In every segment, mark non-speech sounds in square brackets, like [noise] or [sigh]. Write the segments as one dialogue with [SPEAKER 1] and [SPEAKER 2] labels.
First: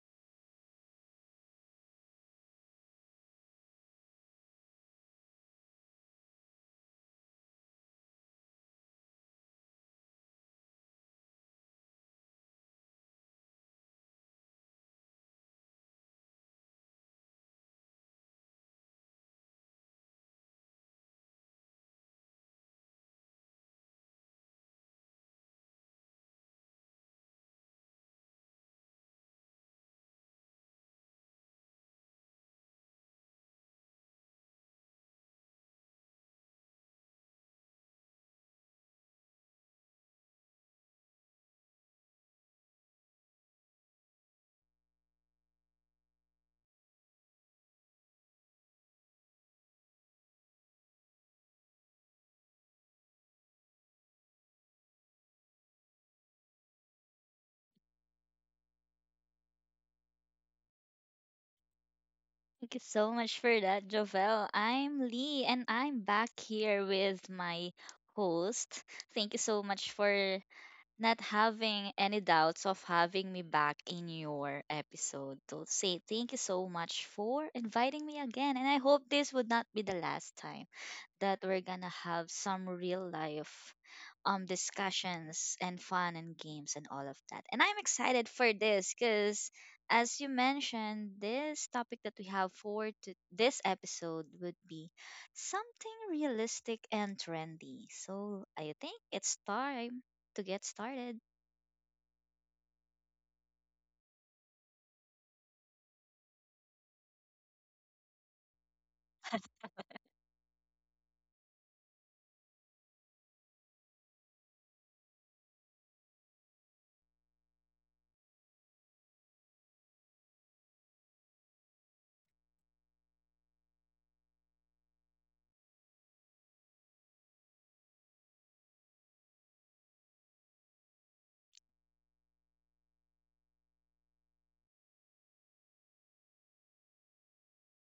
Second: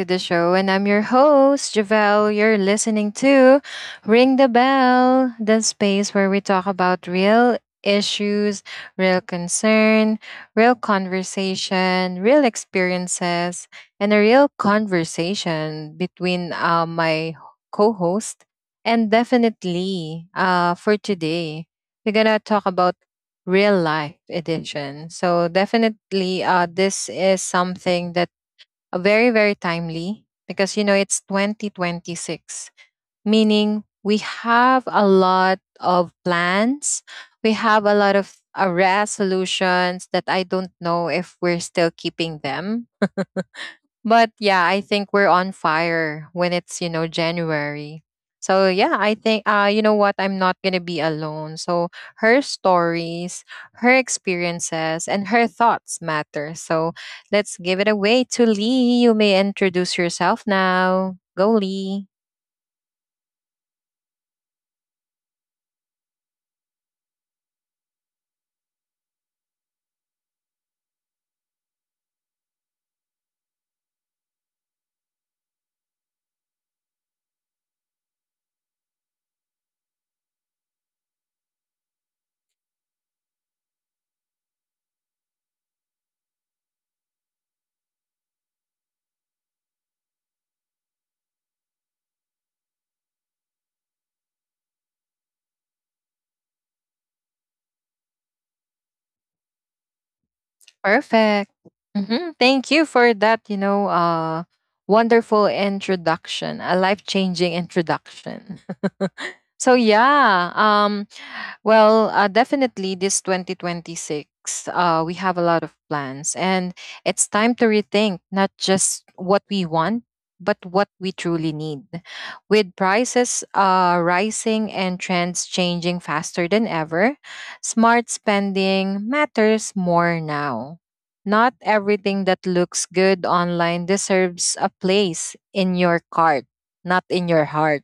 [SPEAKER 1] to the show. And I'm your host, Javelle. You're listening to Ring the Bell, the space where we talk about real issues, real concern, real conversation, real experiences, and a real conversation between my co host. And definitely for today, we're going to talk about real life edition. So definitely this is something that very very timely because you know it's 2026, meaning we have a lot of plans, we have a lot of resolutions that I don't know if we're still keeping them. But yeah, I think we're on fire when it's, you know, January. So yeah, I think you know what, I'm not going to be alone. So her stories, her experiences, and her thoughts matter. So let's give it away to Lee. You may introduce yourself now. Go, Lee.
[SPEAKER 2] Thank you so much for that, Jovel. I'm Lee and I'm back here with my host. Thank you so much for not having any doubts of having me back in your episode. So say thank you so much for inviting me again, and I hope this would not be the last time that we're gonna have some real life discussions and fun and games and all of that. And I'm excited for this because, as you mentioned, this topic that we have for to this episode would be something realistic and trendy. So I think it's time to get started.
[SPEAKER 1] Perfect. Mhm. Thank you for that, you know, wonderful introduction, a life-changing introduction. [laughs] So yeah, well, definitely this 2026, we have a lot of plans, and it's time to rethink not just what we want, but what we truly need. With prices rising and trends changing faster than ever, smart spending matters more now. Not everything that looks good online deserves a place in your cart, not in your heart.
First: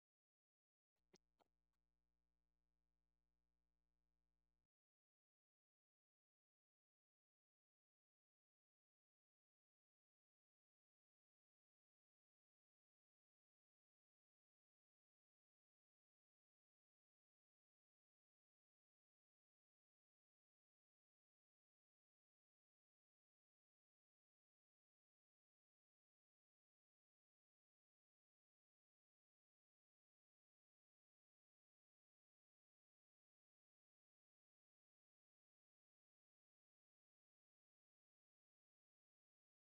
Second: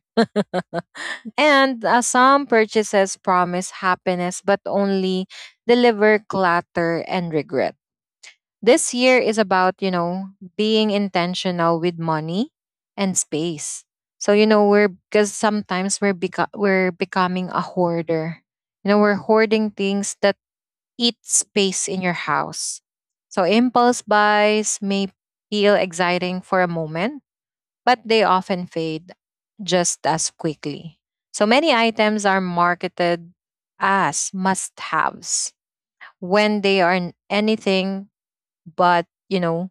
[SPEAKER 1] And some purchases promise happiness but only deliver clutter and regret. This year is about, you know, being intentional with money and space. So, you know, we're because sometimes we're becoming a hoarder. You know, we're hoarding things that eat space in your house. So impulse buys may feel exciting for a moment, but they often fade just as quickly. So many items are marketed as must haves when they are anything but, you know,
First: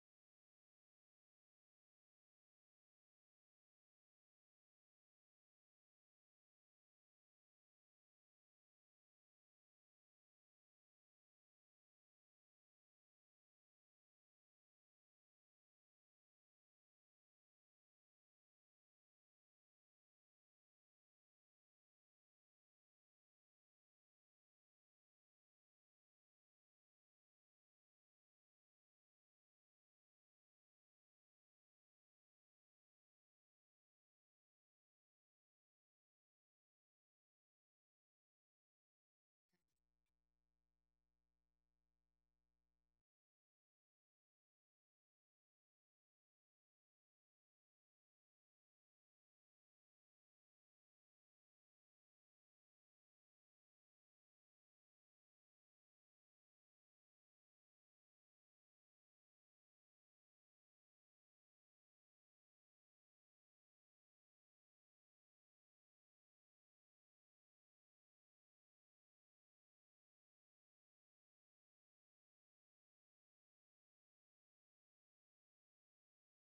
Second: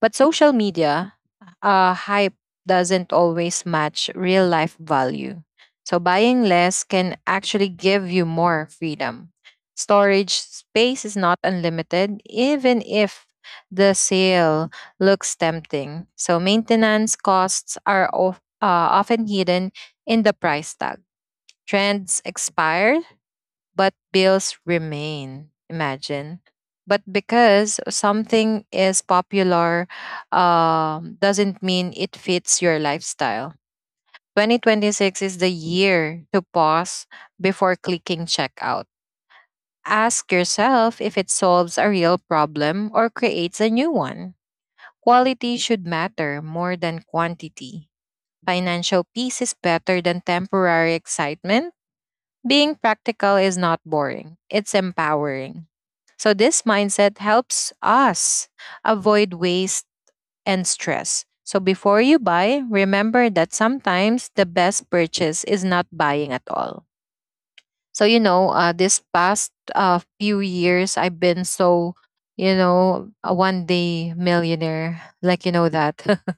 [SPEAKER 1] but social media hype doesn't always match real life value. So buying less can actually give you more freedom. Storage space is not unlimited, even if the sale looks tempting. So maintenance costs are often hidden in the price tag. Trends expire, but bills remain. Imagine. But because something is popular, doesn't mean it fits your lifestyle. 2026 is the year to pause before clicking checkout. Ask yourself if it solves a real problem or creates a new one. Quality should matter more than quantity. Financial peace is better than temporary excitement. Being practical is not boring, it's empowering. So this mindset helps us avoid waste and stress. So before you buy, remember that sometimes the best purchase is not buying at all. So you know, this past few years, I've been so, you know, a one day millionaire, like you know that. [laughs]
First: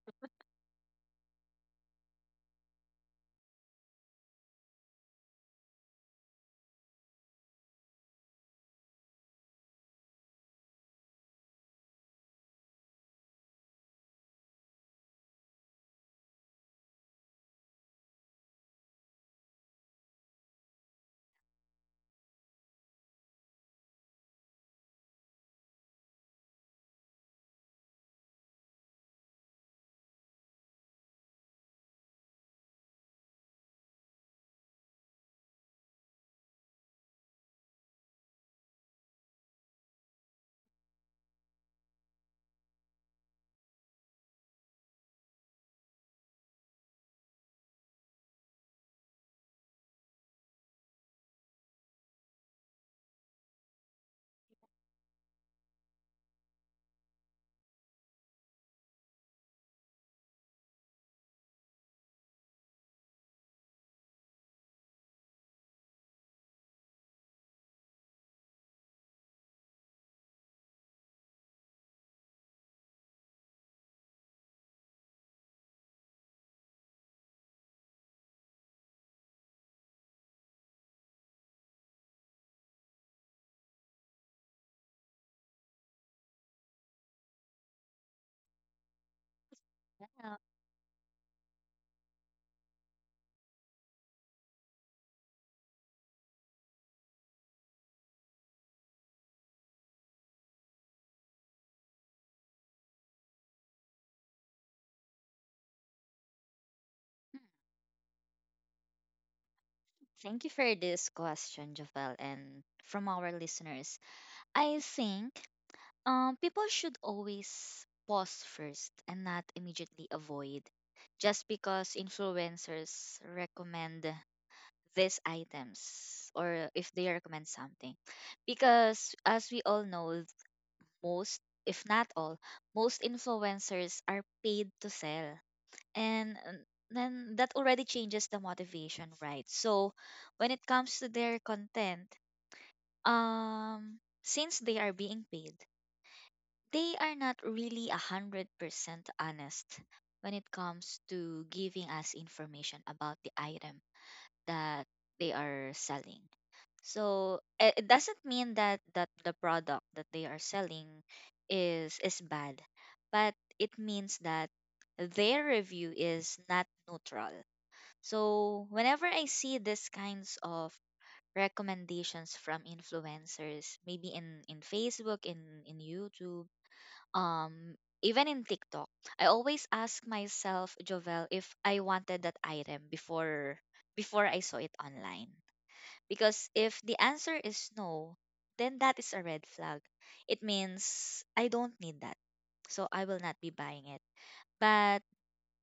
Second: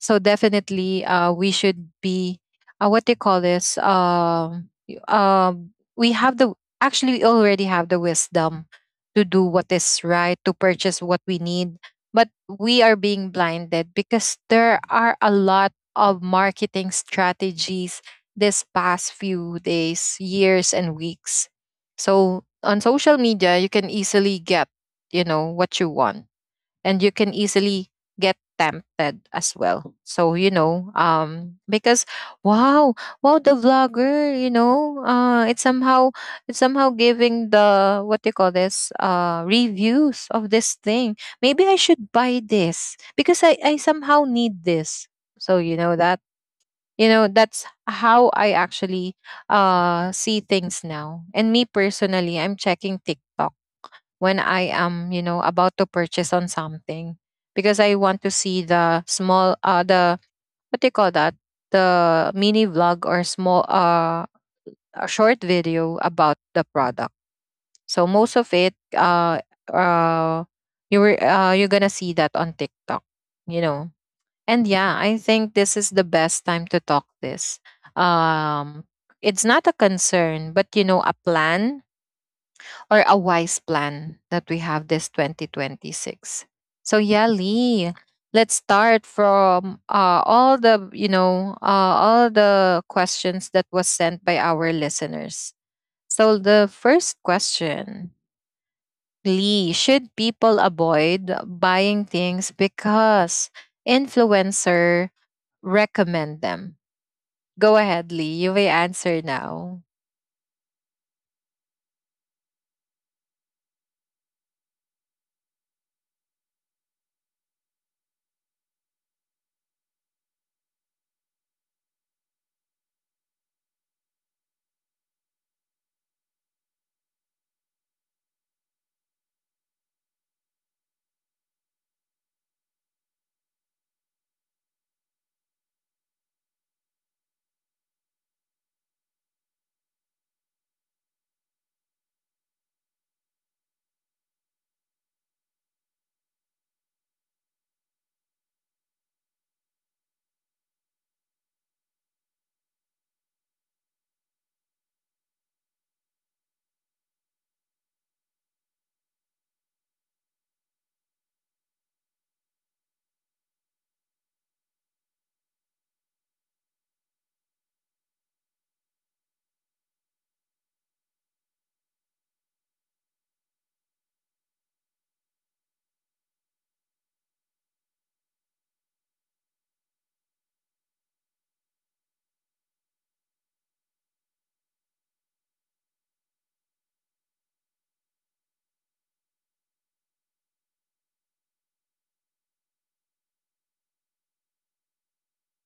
[SPEAKER 1] So definitely, we should be what they call this. We have the actually we already have the wisdom to do what is right, to purchase what we need, but we are being blinded because there are a lot of marketing strategies this past few days, years, and weeks. So on social media, you can easily get, you know, what you want, and you can easily get tempted as well. So you know, because wow, wow, the vlogger, you know, it's somehow giving the, what do you call this, reviews of this thing. Maybe I should buy this because I somehow need this. So you know that's how I actually see things now. And me personally, I'm checking TikTok when I am, you know, about to purchase on something, because I want to see the small, the, what do you call that, the mini vlog, or small a short video about the product. So most of it, uh you're gonna see that on TikTok, you know. And yeah, I think this is the best time to talk this. Um, it's not a concern, but you know, a plan or a wise plan that we have this 2026. So yeah, Lee, let's start from
[SPEAKER 2] Yeah.
[SPEAKER 1] all the, all the questions that was sent by our listeners. So the first question, Lee, should people avoid buying things because influencer recommend them? Go ahead, Lee. You may answer now.
[SPEAKER 2] Thank you for this question, Javel, and from our listeners. I think people should always pause first and not immediately avoid just because influencers recommend these items, or if they recommend something. Because as we all know, most, if not all, most influencers are paid to sell. And then that already changes the motivation, right? So when it comes to their content, um, since they are being paid, they are not really 100% honest when it comes to giving us information about the item that they are selling. So it doesn't mean that, the product that they are selling is bad, but it means that their review is not neutral. So whenever I see these kinds of recommendations from influencers, maybe in Facebook, in YouTube, um even in TikTok, I always ask myself, Jovel, if I wanted that item before I saw it online. Because if the answer is no, then that is a red flag. It means I don't need that. So I will not be buying it. But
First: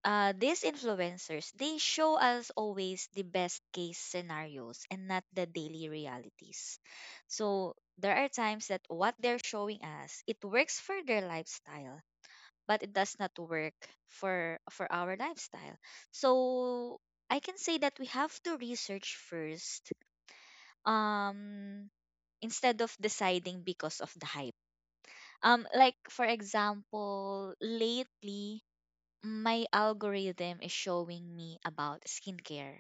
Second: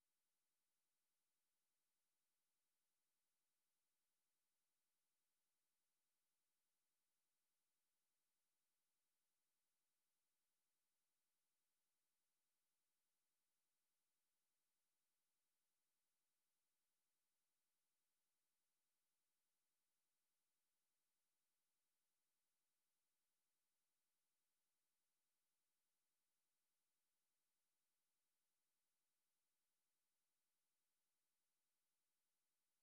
[SPEAKER 2] these influencers, they show us always the best case scenarios and not the daily realities. So there are times that what they're showing us, it works for their lifestyle but it does not work for our lifestyle. So I can say that we have to research first, um instead of deciding because of the hype. Like, for example, lately my algorithm is showing me about skincare.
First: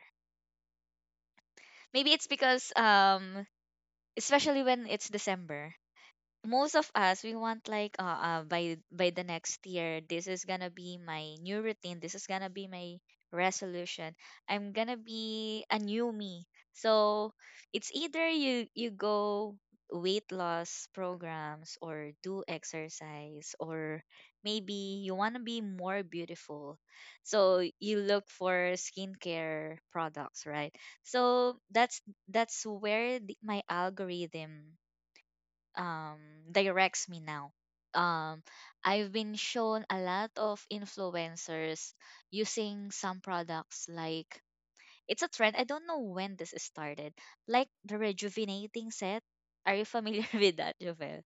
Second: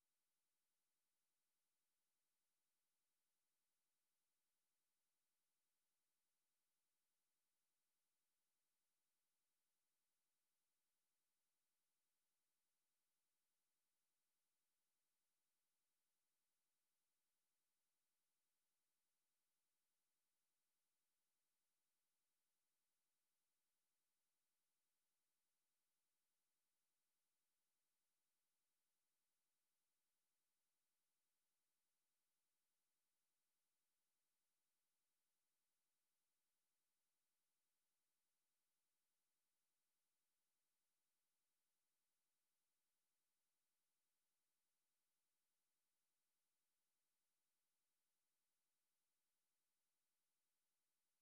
[SPEAKER 2] Maybe it's because, especially when it's December, most of us we want, like, by the next year this is gonna be my new routine, this is gonna be my resolution, I'm gonna be a new me. So it's either you go weight loss programs or do exercise, or maybe you want to be more beautiful, so you look for skincare products, right? So that's where my algorithm um directs me now. Um I've been shown a lot of influencers using some products like it's a trend. I don't know when this started. Like the rejuvenating set. Are you familiar [laughs] with that, Jovel?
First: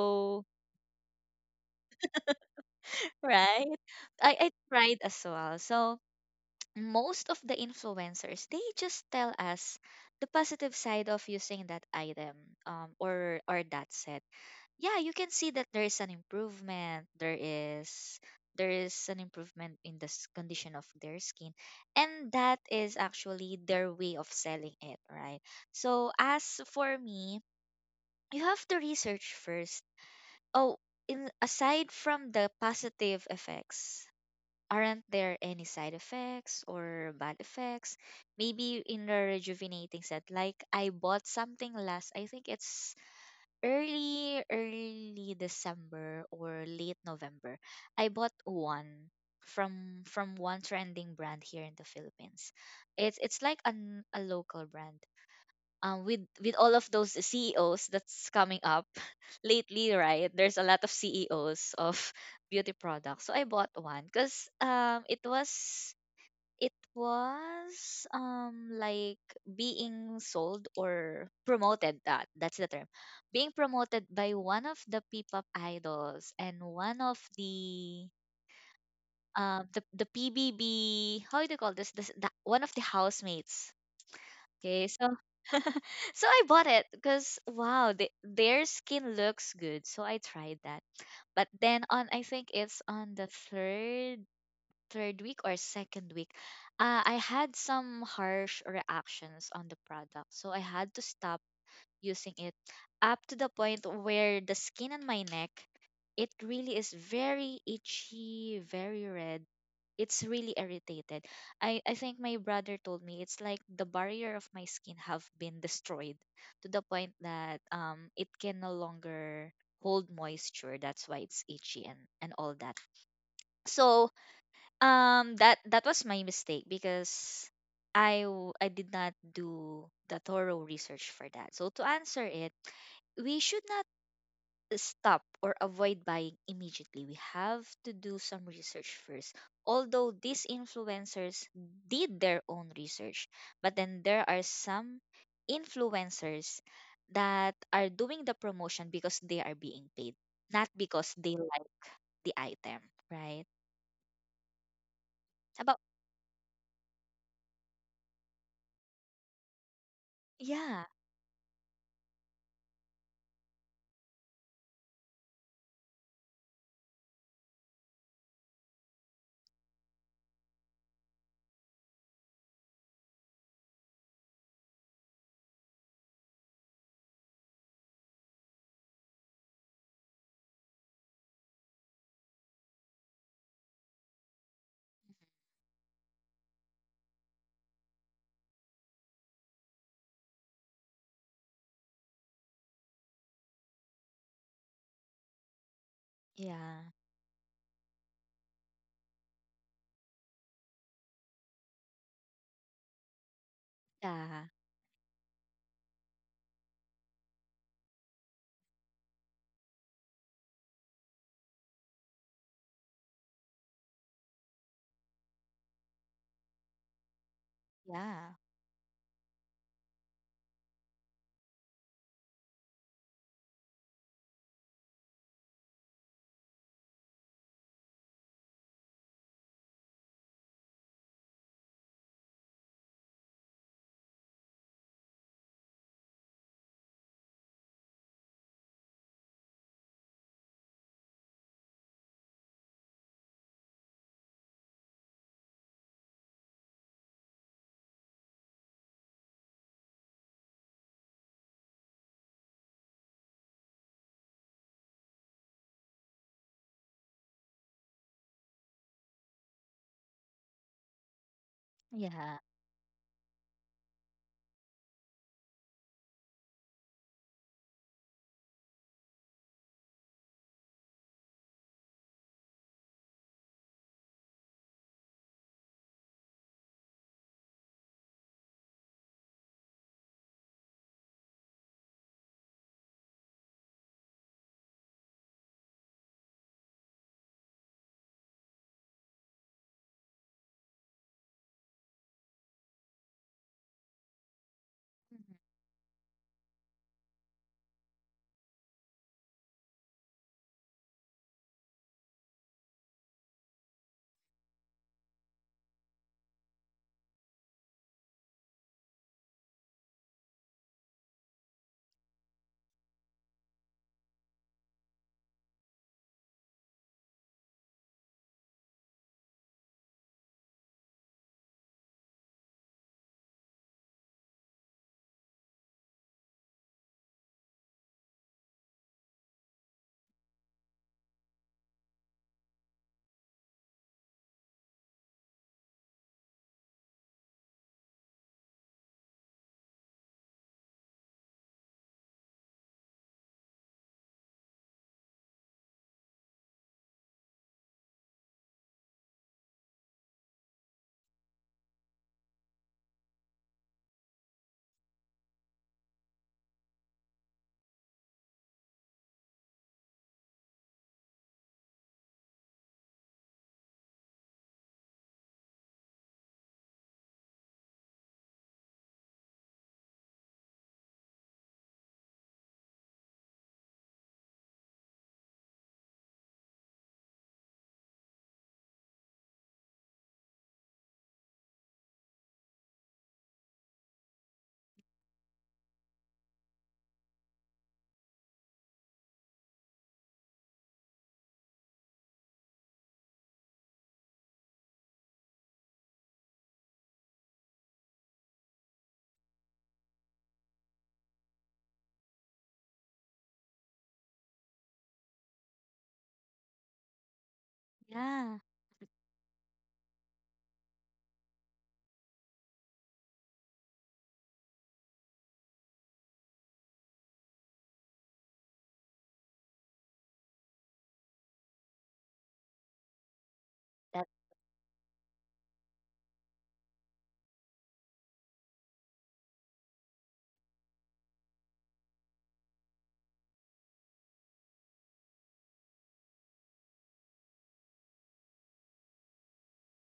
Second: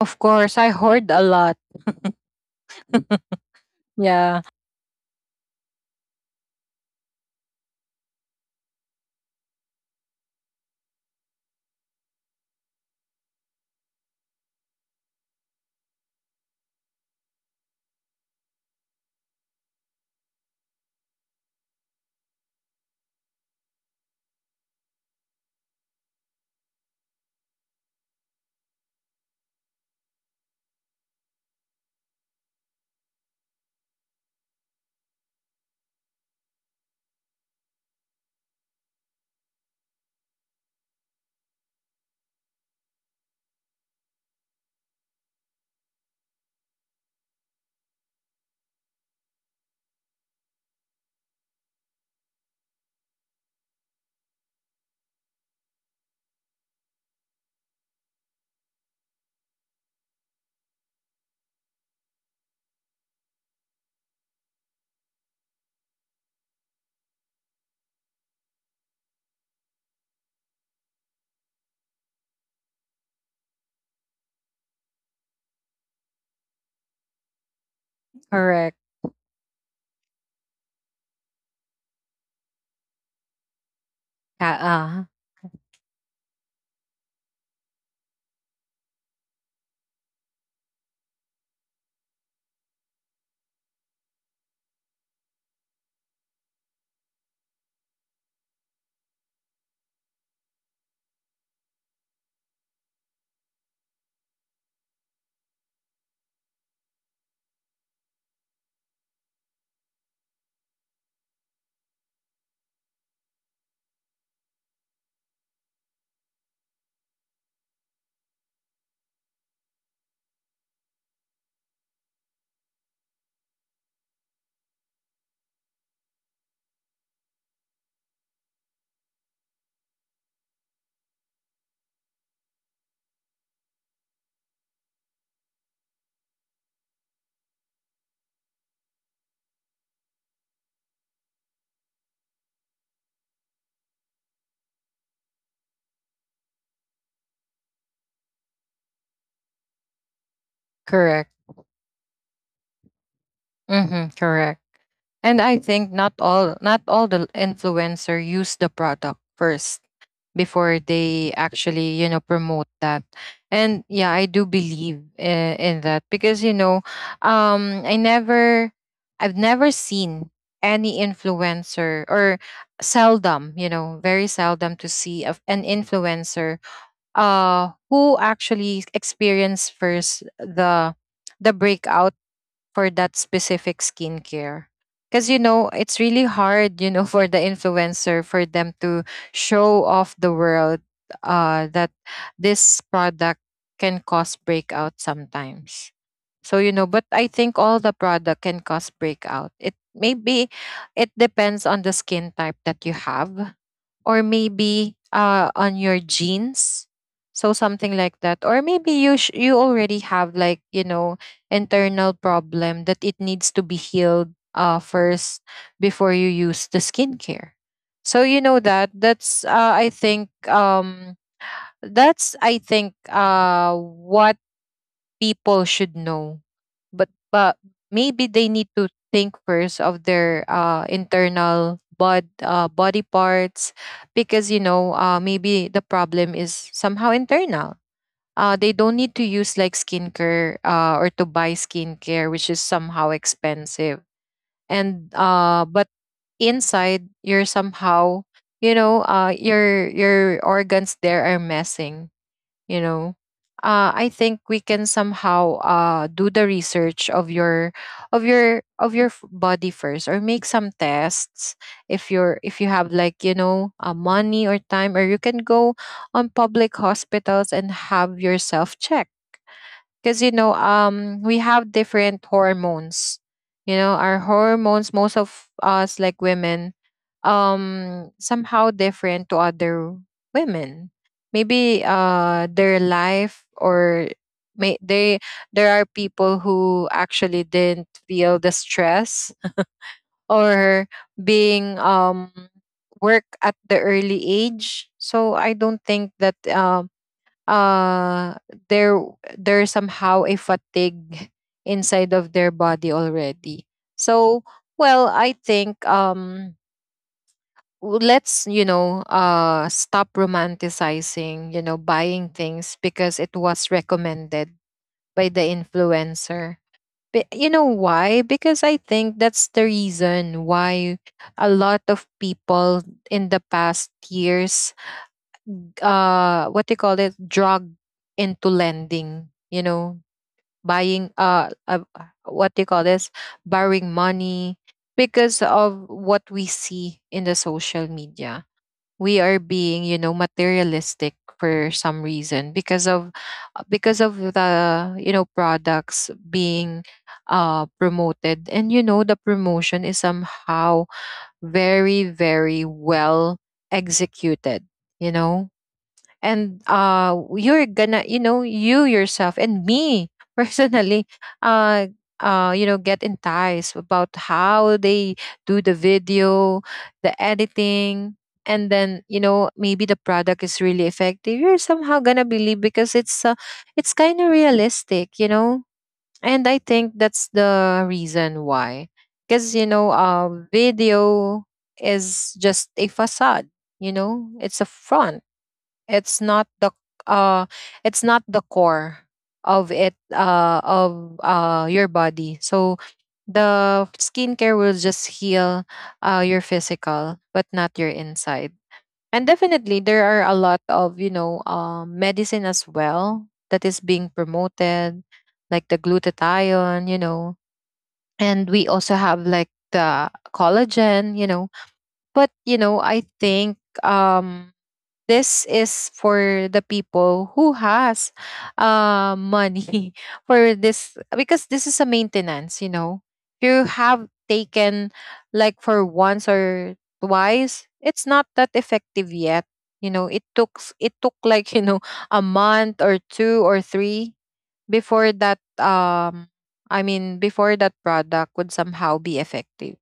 [SPEAKER 1] Of course, I hoard a lot.
[SPEAKER 2] right?
[SPEAKER 1] Yeah,
[SPEAKER 2] I tried as well. So, most of the influencers, they just tell us the positive side of using that item, or that set. Yeah, you can see that there is an improvement, there is an improvement in the condition of their skin, and that is actually their way of selling it, right? So, as for me, you have to research first. Oh, in aside from the positive effects, aren't there any side effects or bad effects? Maybe in the rejuvenating set, like I bought something last, I think it's early December or late November. I bought one from one trending brand here in the Philippines. It's like an, a local brand. With all of those CEOs that's coming up [laughs] lately, right? There's a lot of CEOs of beauty products. So I bought one because it was like being sold or promoted, that that's the term. Being promoted by one of the P-pop idols and one of
[SPEAKER 1] correct.
[SPEAKER 2] the PBB, how do you call this, this the, one of the housemates.
[SPEAKER 1] Uh,
[SPEAKER 2] Okay,
[SPEAKER 1] uh
[SPEAKER 2] so [laughs] so I bought it because wow, they, their skin looks good. So I tried that. But then on, I think it's on the third week or second week, I had some harsh reactions on the product. So I had to stop using it, up to the point where the skin on my neck, it really is very itchy, very red. It's really irritated. I think my brother told me it's like the barrier of my skin have been destroyed, to the point that it can no longer hold moisture. That's why it's itchy and all that. So that was my mistake because I did not do the thorough research for that. So to answer it, we should not stop or avoid buying immediately. We have to do some research first. Although these influencers did their own research, but then there are some influencers that are doing the promotion because they are being paid, not because
[SPEAKER 1] correct.
[SPEAKER 2] they like the item, right?
[SPEAKER 1] Mm-hmm, correct. And I
[SPEAKER 2] About
[SPEAKER 1] think not all the influencer use the product first, before
[SPEAKER 2] yeah,
[SPEAKER 1] they actually you know promote that. And yeah, I do believe in that because you know, um i never I've never seen any influencer, or seldom, you know, very seldom to see of an influencer who actually experience first the breakout for that specific skincare. Because, you know, it's really hard, you know, [laughs] for the influencer for them to show off the world that this product can cause breakout sometimes. So, you know,
[SPEAKER 2] yeah.
[SPEAKER 1] but I think all the product can cause breakout. It maybe it depends on the skin type that you have, or
[SPEAKER 2] Yeah,
[SPEAKER 1] maybe on your genes, so something like that. Or maybe you already have, like, you know, internal problem that it needs to be healed first before you use the skincare. So
[SPEAKER 2] yeah,
[SPEAKER 1] that's I think that's, I think, what people should know. But maybe they need to think first of their internal body parts, because you know, maybe the problem is somehow internal. They don't need to use like skincare, or to buy skincare which is somehow expensive. And but inside you're somehow, you know, your organs there are messing, you know. I think we can somehow do the research of your, of your, of body first, or make some tests if you're,
[SPEAKER 2] yeah,
[SPEAKER 1] if you have like, you know, money or time, or you can go on public hospitals and have yourself checked. Because you know, we have different hormones. You know, our hormones, most of us like women, somehow different to other women. Maybe their life, or may they there are people who actually didn't feel the stress, or being work at the early age. So
[SPEAKER 2] mhm,
[SPEAKER 1] I don't think that uh there, there's somehow a fatigue inside of their body already. So, well, I think, let's, you know, stop romanticizing, you know, buying things because it was recommended by the influencer. But you know why? Because I think that's the reason why a lot of people in the past years, what they call it, drug into lending, you know, buying, what they call this, borrowing money, because of what we see in the social media. We are being, you know, materialistic for some reason because of, because of the, you know, products being promoted. And you know, the promotion is somehow very very well executed, you know. And you're gonna, you know, you yourself and me [laughs] personally, uh you know, get enticed about how they do the video, the editing. And then you know, maybe the product is really effective, you're somehow gonna believe, because it's kind of realistic, you know. And I think that's the reason why. Because you know, video is just a facade, you know. It's a front. It's not the uh it's not the core of it, of your body. So the skincare will just heal your physical but not your inside. And definitely there are a lot of, you know, medicine as well that is being promoted, like the glutathione, you know.
[SPEAKER 2] yeah.
[SPEAKER 1] And we also have like the collagen, you know. But you know, I think um this is for the people who has money [laughs] for this, because this is a maintenance, you know. If you
[SPEAKER 2] That,
[SPEAKER 1] have taken, like, for once or twice, it's not that effective yet. You know, it took like, [laughs] you know, a month or two or three before that, I mean before that product would somehow be effective.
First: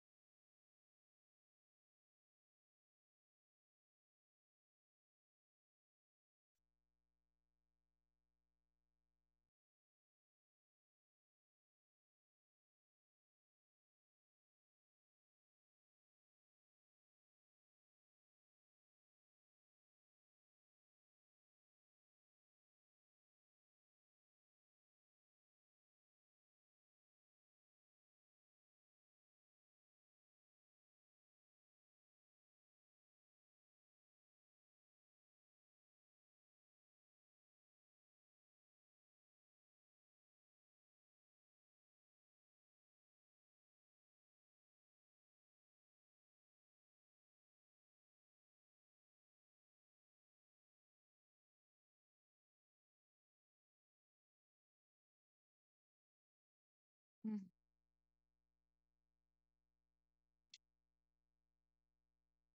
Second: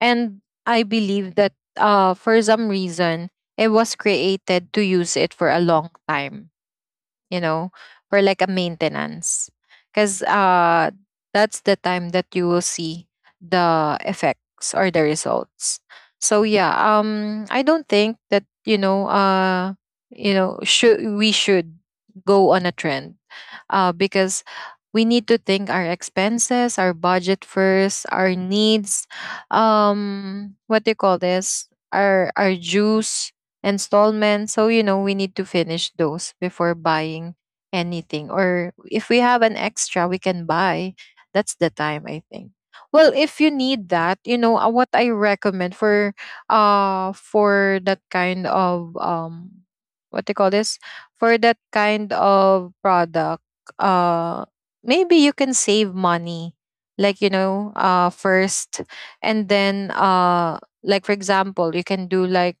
[SPEAKER 1] And I believe that, for some reason, it was created to use it for a long time, you know, for like a maintenance. Because that's the time that you will see the effects or the results. So yeah, I don't think that, you know, should go on a trend, because we need to think our expenses, our budget first, our needs, what do you call this? Our dues installments. So, you know, we need to finish those before buying anything. Or if we have an extra, we can buy. That's the time, I think. Well, if you need that, you know, what I recommend for that kind of what do you call this? For that kind of product, uh maybe you can save money. Like, you
[SPEAKER 2] mm,
[SPEAKER 1] know, first and then like for example, you can do like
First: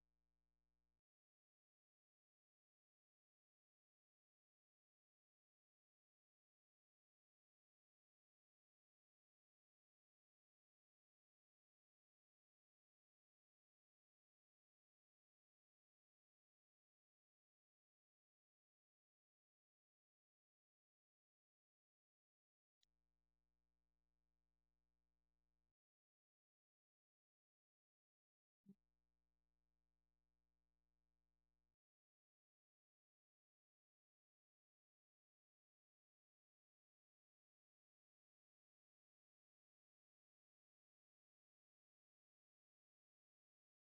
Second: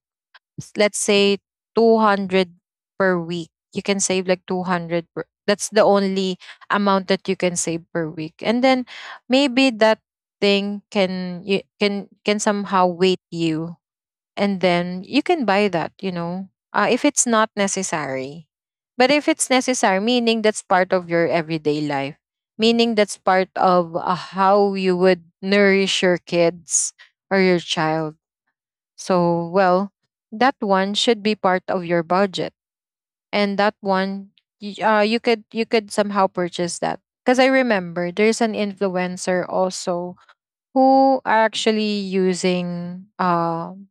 [SPEAKER 1] let's say 200 per week. You can save like 200 per, that's the only amount that you can save per week. And then maybe that thing can you can somehow wait you and then you can buy that, if it's not necessary. But if it's necessary, meaning that's part of your everyday life, meaning that's part of how you would nourish your kids or your child, so, well, that one should be part of your budget, and that one, you could somehow purchase that. Because I remember there's an influencer also who are actually using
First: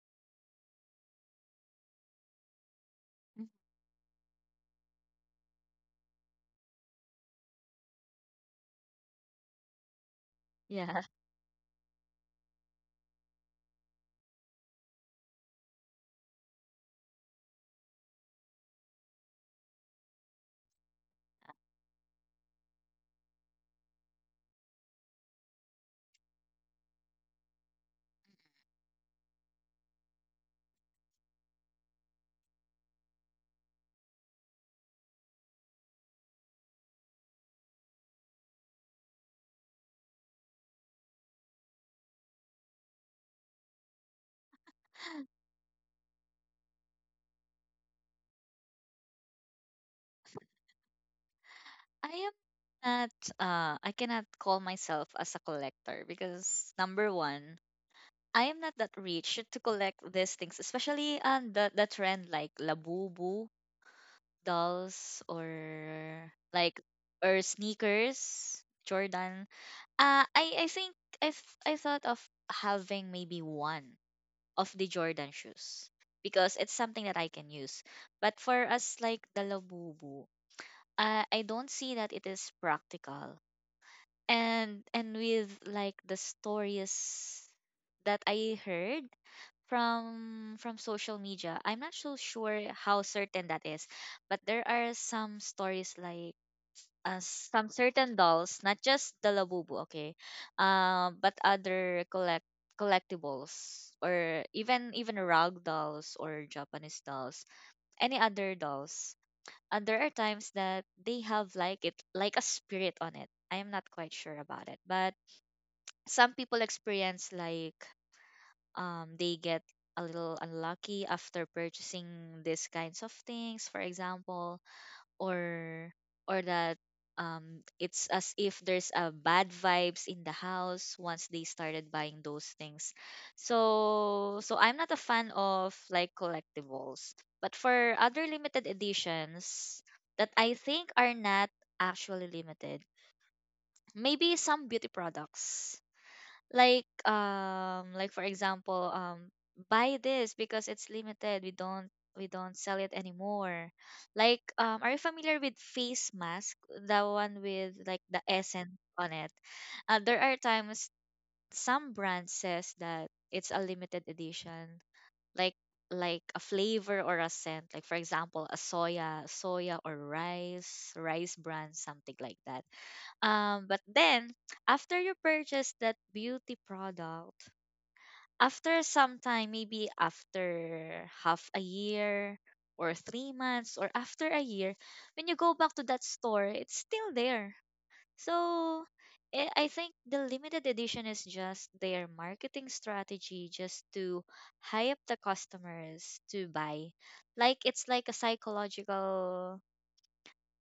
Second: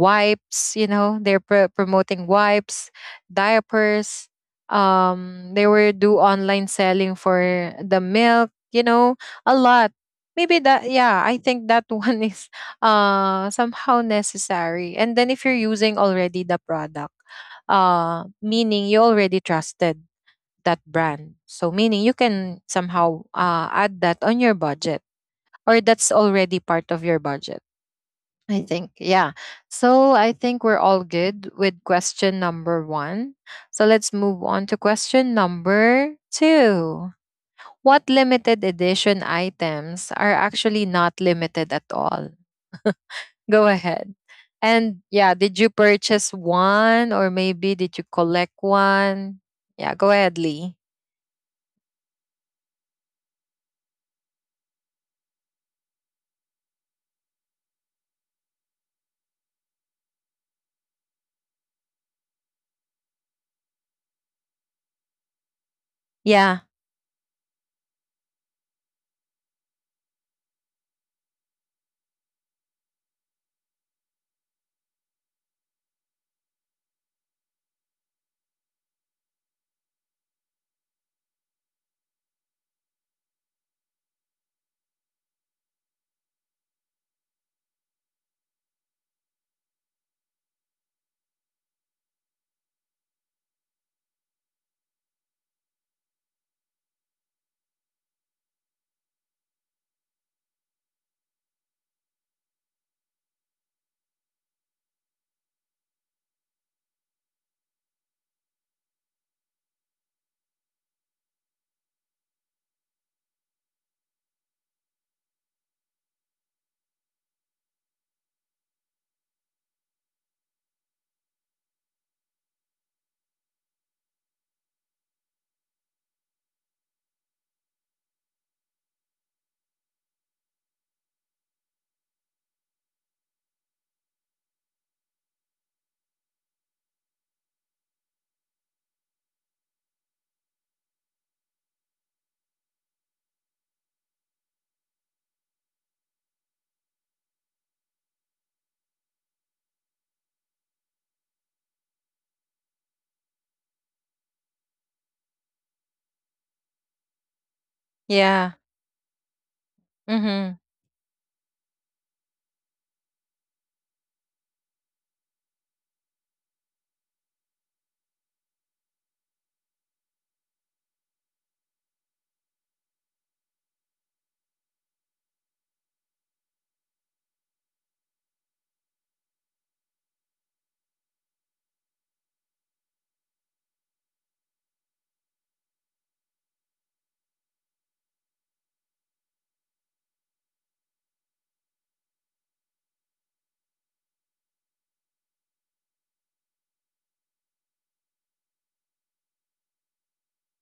[SPEAKER 1] wipes, you know, they're promoting wipes,
[SPEAKER 2] mm,
[SPEAKER 1] diapers, they were do online selling for the milk, you know, a lot. Maybe that,
[SPEAKER 2] yeah.
[SPEAKER 1] yeah, I think that [laughs] one is somehow necessary. And then if you're using already the product, meaning you already trusted that brand, so meaning you can somehow add that on your budget, or that's already part of your budget, I think, yeah. So I think we're all good with question number one. So let's move on to question number two. What limited edition items are actually not limited at all? [laughs] Go ahead. And yeah, did you purchase one or maybe did you collect one? Yeah, go ahead, Lee.
[SPEAKER 2] I am not. I cannot call myself as a collector because number one, I am not that rich to collect these things, especially on the trend like labubu dolls, or
[SPEAKER 1] Yeah,
[SPEAKER 2] like or sneakers, Jordan. I think I thought of having maybe one of the Jordan shoes because it's something that I can use. But for us like the labubu, I don't see that it is practical. And with like the stories that I heard from social media, I'm not so sure how certain that is, but there are some stories like some certain dolls, not just the Labubu, okay, but other collectibles, or even rag dolls or Japanese dolls, any other dolls. And there are times that they have like it like a spirit on it. I am not quite sure about it, but some people experience like they get a little unlucky after purchasing these kinds of things. For example, or that it's as if there's a bad vibes in the house once they started buying those things. So I'm not a fan of like collectibles, but for other limited editions that I think are not actually limited, maybe some beauty products, like, like for example, buy this because it's limited, we don't sell it anymore. Like, are you familiar with face mask, the one with like the
[SPEAKER 1] yeah.
[SPEAKER 2] essence on it? There are
[SPEAKER 1] Mm-hmm.
[SPEAKER 2] times some brand says that it's a limited edition, like a flavor or a scent, like for example a soya or rice brand, something like that. But then after you purchase that beauty product, after some time, maybe after half a year or 3 months or after a year, when you go back to that store, it's still there. So I think the limited edition is just their marketing strategy, just to hype the customers to buy. Like, it's like a psychological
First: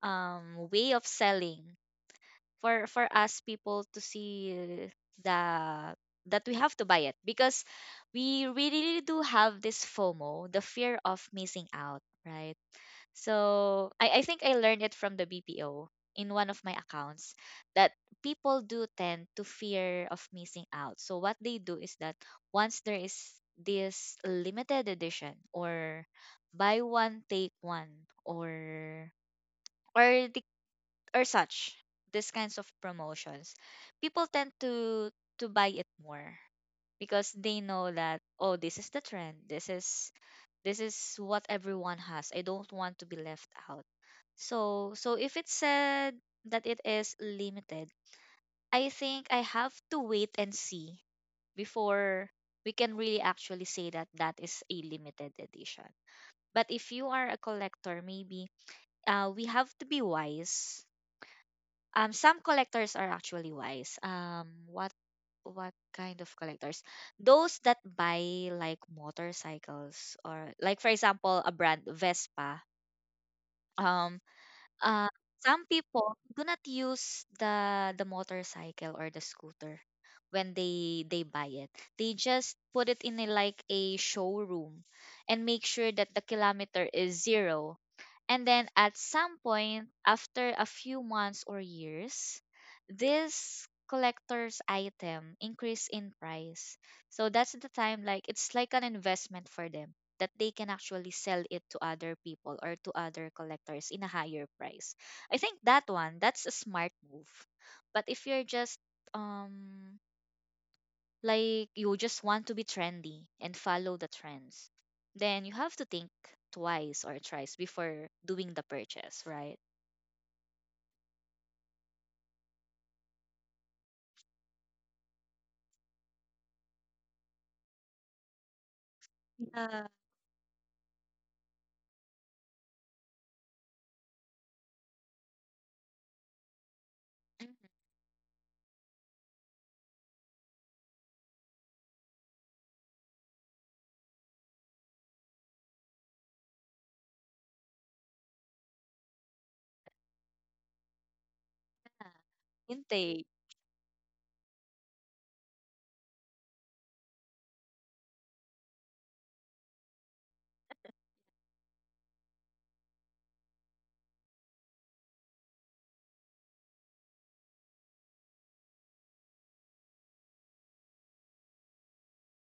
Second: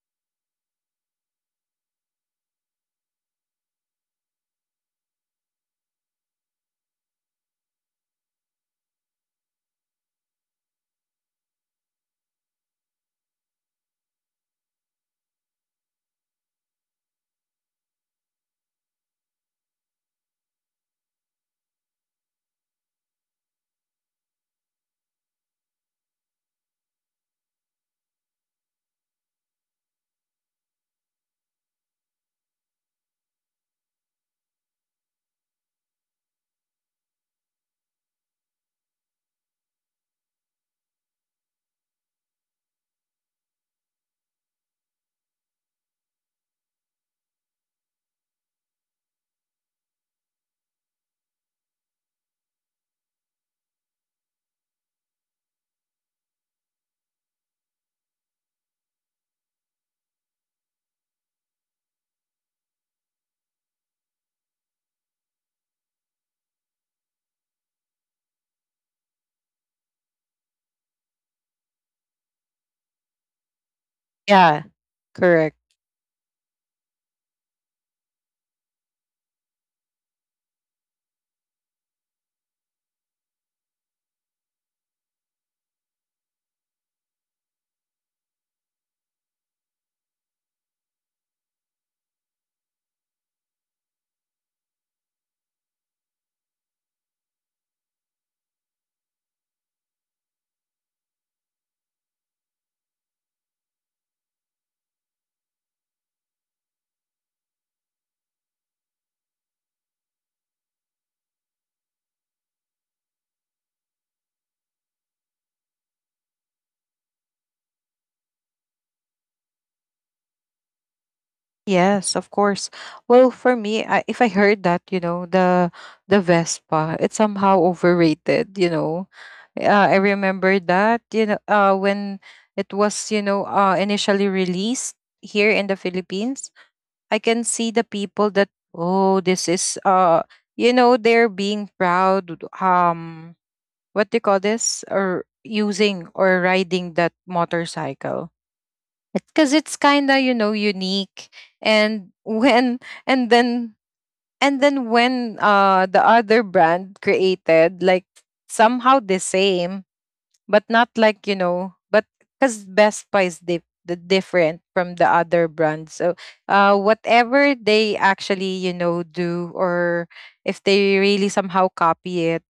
[SPEAKER 2] way of selling, for us people to see the that we have to buy it, because we really do have this FOMO, the fear of missing out, right? So I think I learned it from the BPO in one of my accounts that people do tend to fear of missing out. So what they do is that, once there is this limited edition, or buy one take one, or the or such, these kinds of promotions, people tend to buy it more, because they know that, oh, this is the trend, this is what everyone has, I don't want to be left out. So if it said that it is limited, I think I have to wait and see before we can really actually say that that is a limited edition. But if you are a collector, maybe we have to be wise. Some collectors are actually wise. What kind of collectors? Those that buy like motorcycles, or like for example a brand Vespa. Um,
[SPEAKER 1] Yeah,
[SPEAKER 2] uh,
[SPEAKER 1] correct.
[SPEAKER 2] some people do not use the motorcycle or the scooter when they buy it. They just put it in a, like a showroom, and make sure that the kilometer is zero. And then at some point after a few months or years, this collector's item increase in price. So that's the time, like it's like an investment for them, that they can actually sell it to other people or to other collectors in a higher price. I think that one, that's a smart move. But if you're just um like you just want to be trendy and follow the trends, then you have to think twice or thrice before doing the purchase, right?
[SPEAKER 1] Yes, of course. Well, for me, I, if I heard that, you know, the Vespa, it's somehow overrated, you know.
[SPEAKER 2] Yeah.
[SPEAKER 1] I remember that, you know, when it was, you know, initially released here in the Philippines, I can see the people that, oh, this is, you know, they're being proud, what do you call this, or using or riding that motorcycle because it's kind of, you know, unique.
[SPEAKER 2] Yeah,
[SPEAKER 1] and when
[SPEAKER 2] Intake.
[SPEAKER 1] and then and then when uh the other brand created like somehow the same, but not like, you know, but because best buy is the different from the other brands. So whatever they actually, you know, do, or if they really somehow copy it,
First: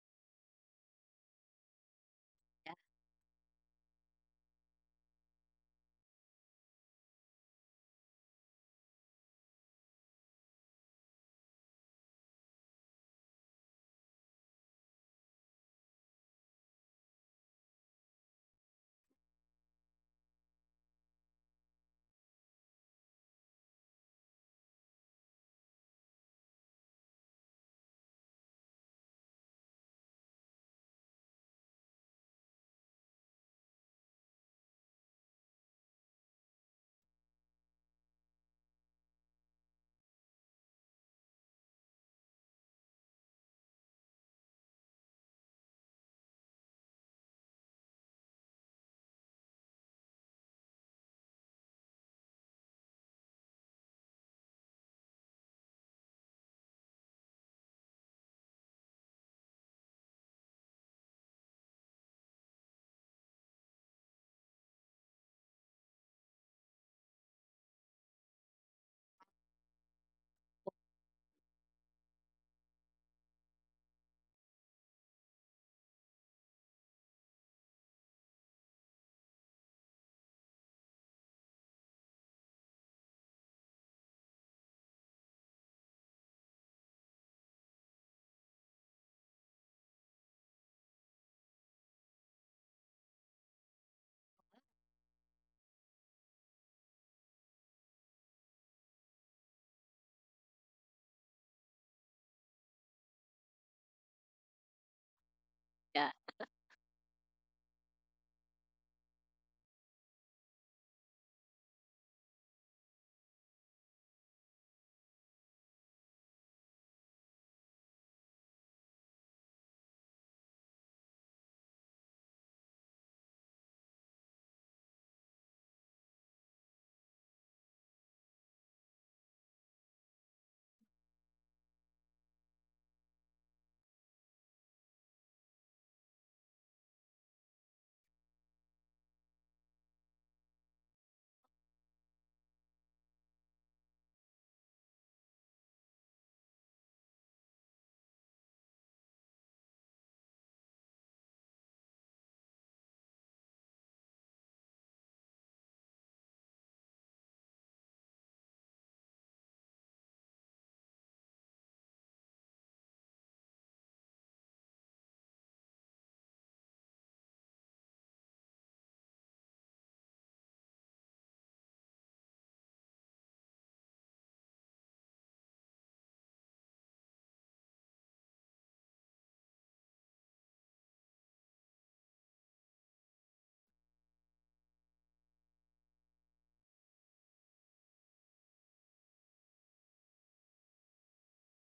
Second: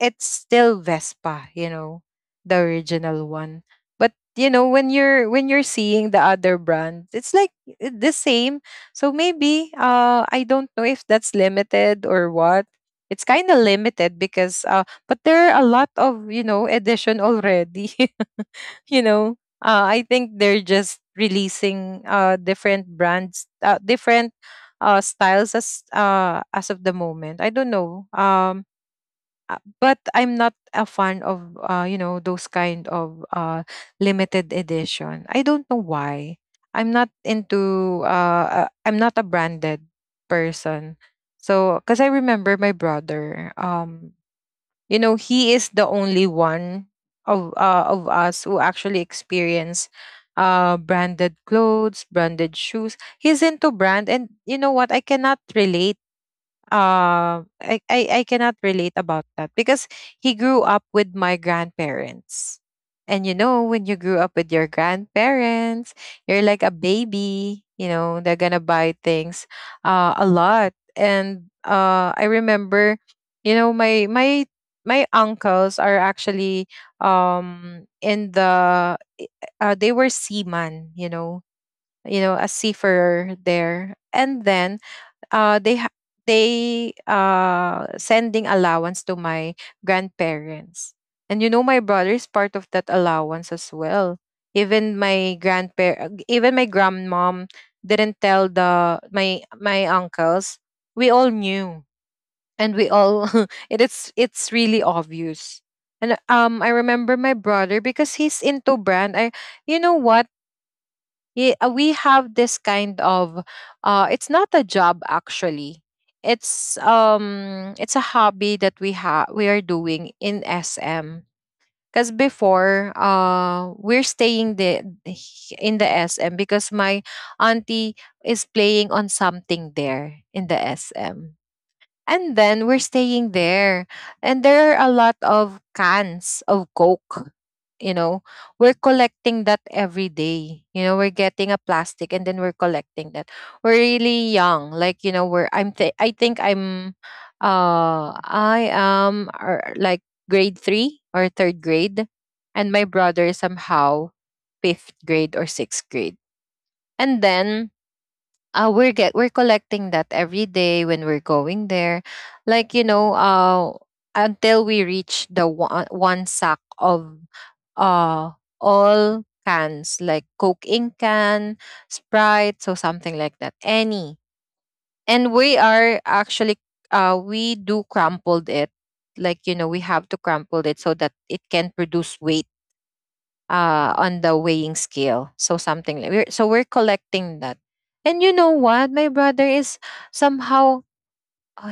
[SPEAKER 1] it's still Vespa, you know, the
[SPEAKER 2] Yeah,
[SPEAKER 1] original one. But you know, when you're seeing the other brands, it's like the same. So maybe I don't know if that's limited or what. It's kind of limited because but there are a lot of, you know, edition already, [laughs] you know. I think they're just releasing different brands, different styles as of the moment. I don't know. But I'm not a fan of you know, those kind of limited edition. I don't know why. I'm not into I'm not a branded person. So because I remember my brother, you know, he is the only one of us who actually experience branded clothes, branded shoes. He's into brand, and you know what? I cannot relate. I cannot relate about that because he grew up with my grandparents. And you know, when you grew up with your grandparents, you're like a baby, you know, they're gonna buy things a lot. And I remember, you know, my uncles are actually in the they were seaman, you know, you know, a seafarer there. And then uh, they ha- they sending allowance to my grandparents. And you know, my brother is part of that allowance as well. Even my grandpa, even my grandmom didn't tell the my my uncles. We all knew, and we all [laughs] it is, it's really obvious.
[SPEAKER 2] yeah,
[SPEAKER 1] And I remember my brother because he's into brand. I You know what? Yeah, we have this kind of it's not a job actually, it's a hobby that we have we are doing in SM. Because before we're staying the in the SM because my auntie is playing on something there in the SM, and then we're staying there. And there are a lot of cans of Coke. You know, we're collecting that every day. You know, we're getting a plastic and then we're collecting that. We're really young. Like, you know, I think I'm, like grade three or third grade. And my brother is somehow fifth grade or sixth grade. And then we're collecting that every day when we're going there, like, you know, until we reach the one sack of uh all cans, like coke in can, sprite, so something like that, any. And we are actually we do crumpled it, like, you know, we have to crumple it so that it can produce weight on the weighing scale. So something like so we're collecting that. And you know what? My brother is somehow,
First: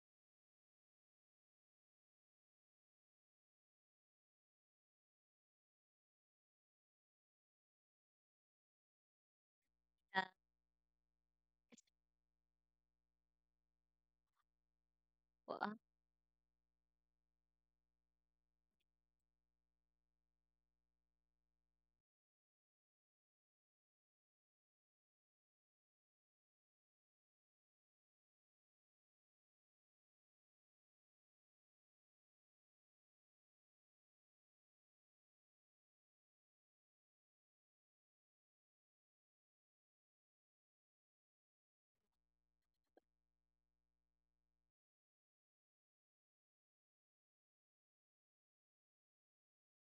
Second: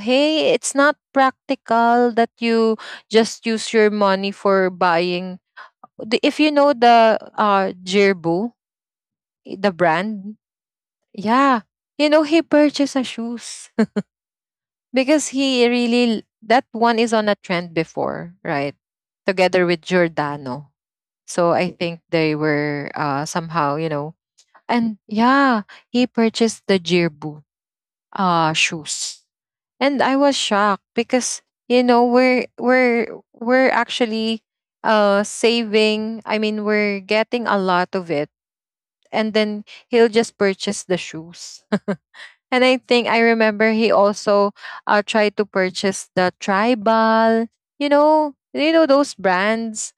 [SPEAKER 1] hey, it's not practical that you just use your money for buying. If you know the Jirbu, the
[SPEAKER 2] yeah.
[SPEAKER 1] brand, yeah, you know, he purchased a shoes [laughs] because
[SPEAKER 2] Well,
[SPEAKER 1] he really that one is on a trend before, right? Together with Giordano. So I think they were somehow, you know, and yeah, he purchased the Jirbu shoes. And I was shocked because, you know, we're actually saving, I mean, we're getting a lot of it, and then he'll just purchase the shoes. [laughs] And I think I remember he also tried to purchase the Tribal, you know, those brands,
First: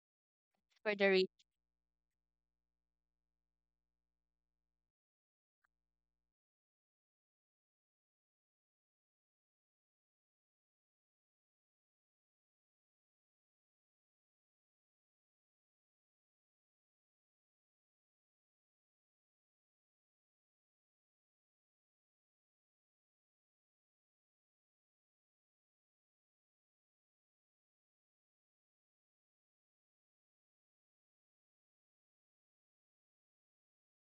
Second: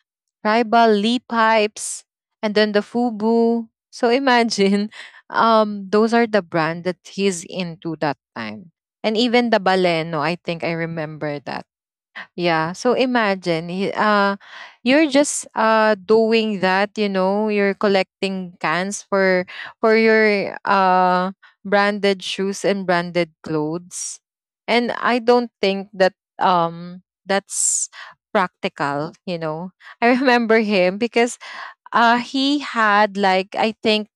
[SPEAKER 1] Tribal
[SPEAKER 2] for the
[SPEAKER 1] Lee
[SPEAKER 2] rich,
[SPEAKER 1] pipes, and then the Fubu. So imagine, [laughs] those are the brand that he's into that time, and even the Baleno. I think I remember that. Yeah. So imagine, you're just doing that. You know, you're collecting cans for your branded shoes and branded clothes, and I don't think that that's practical. You know, I [laughs] remember him because he had like, I think,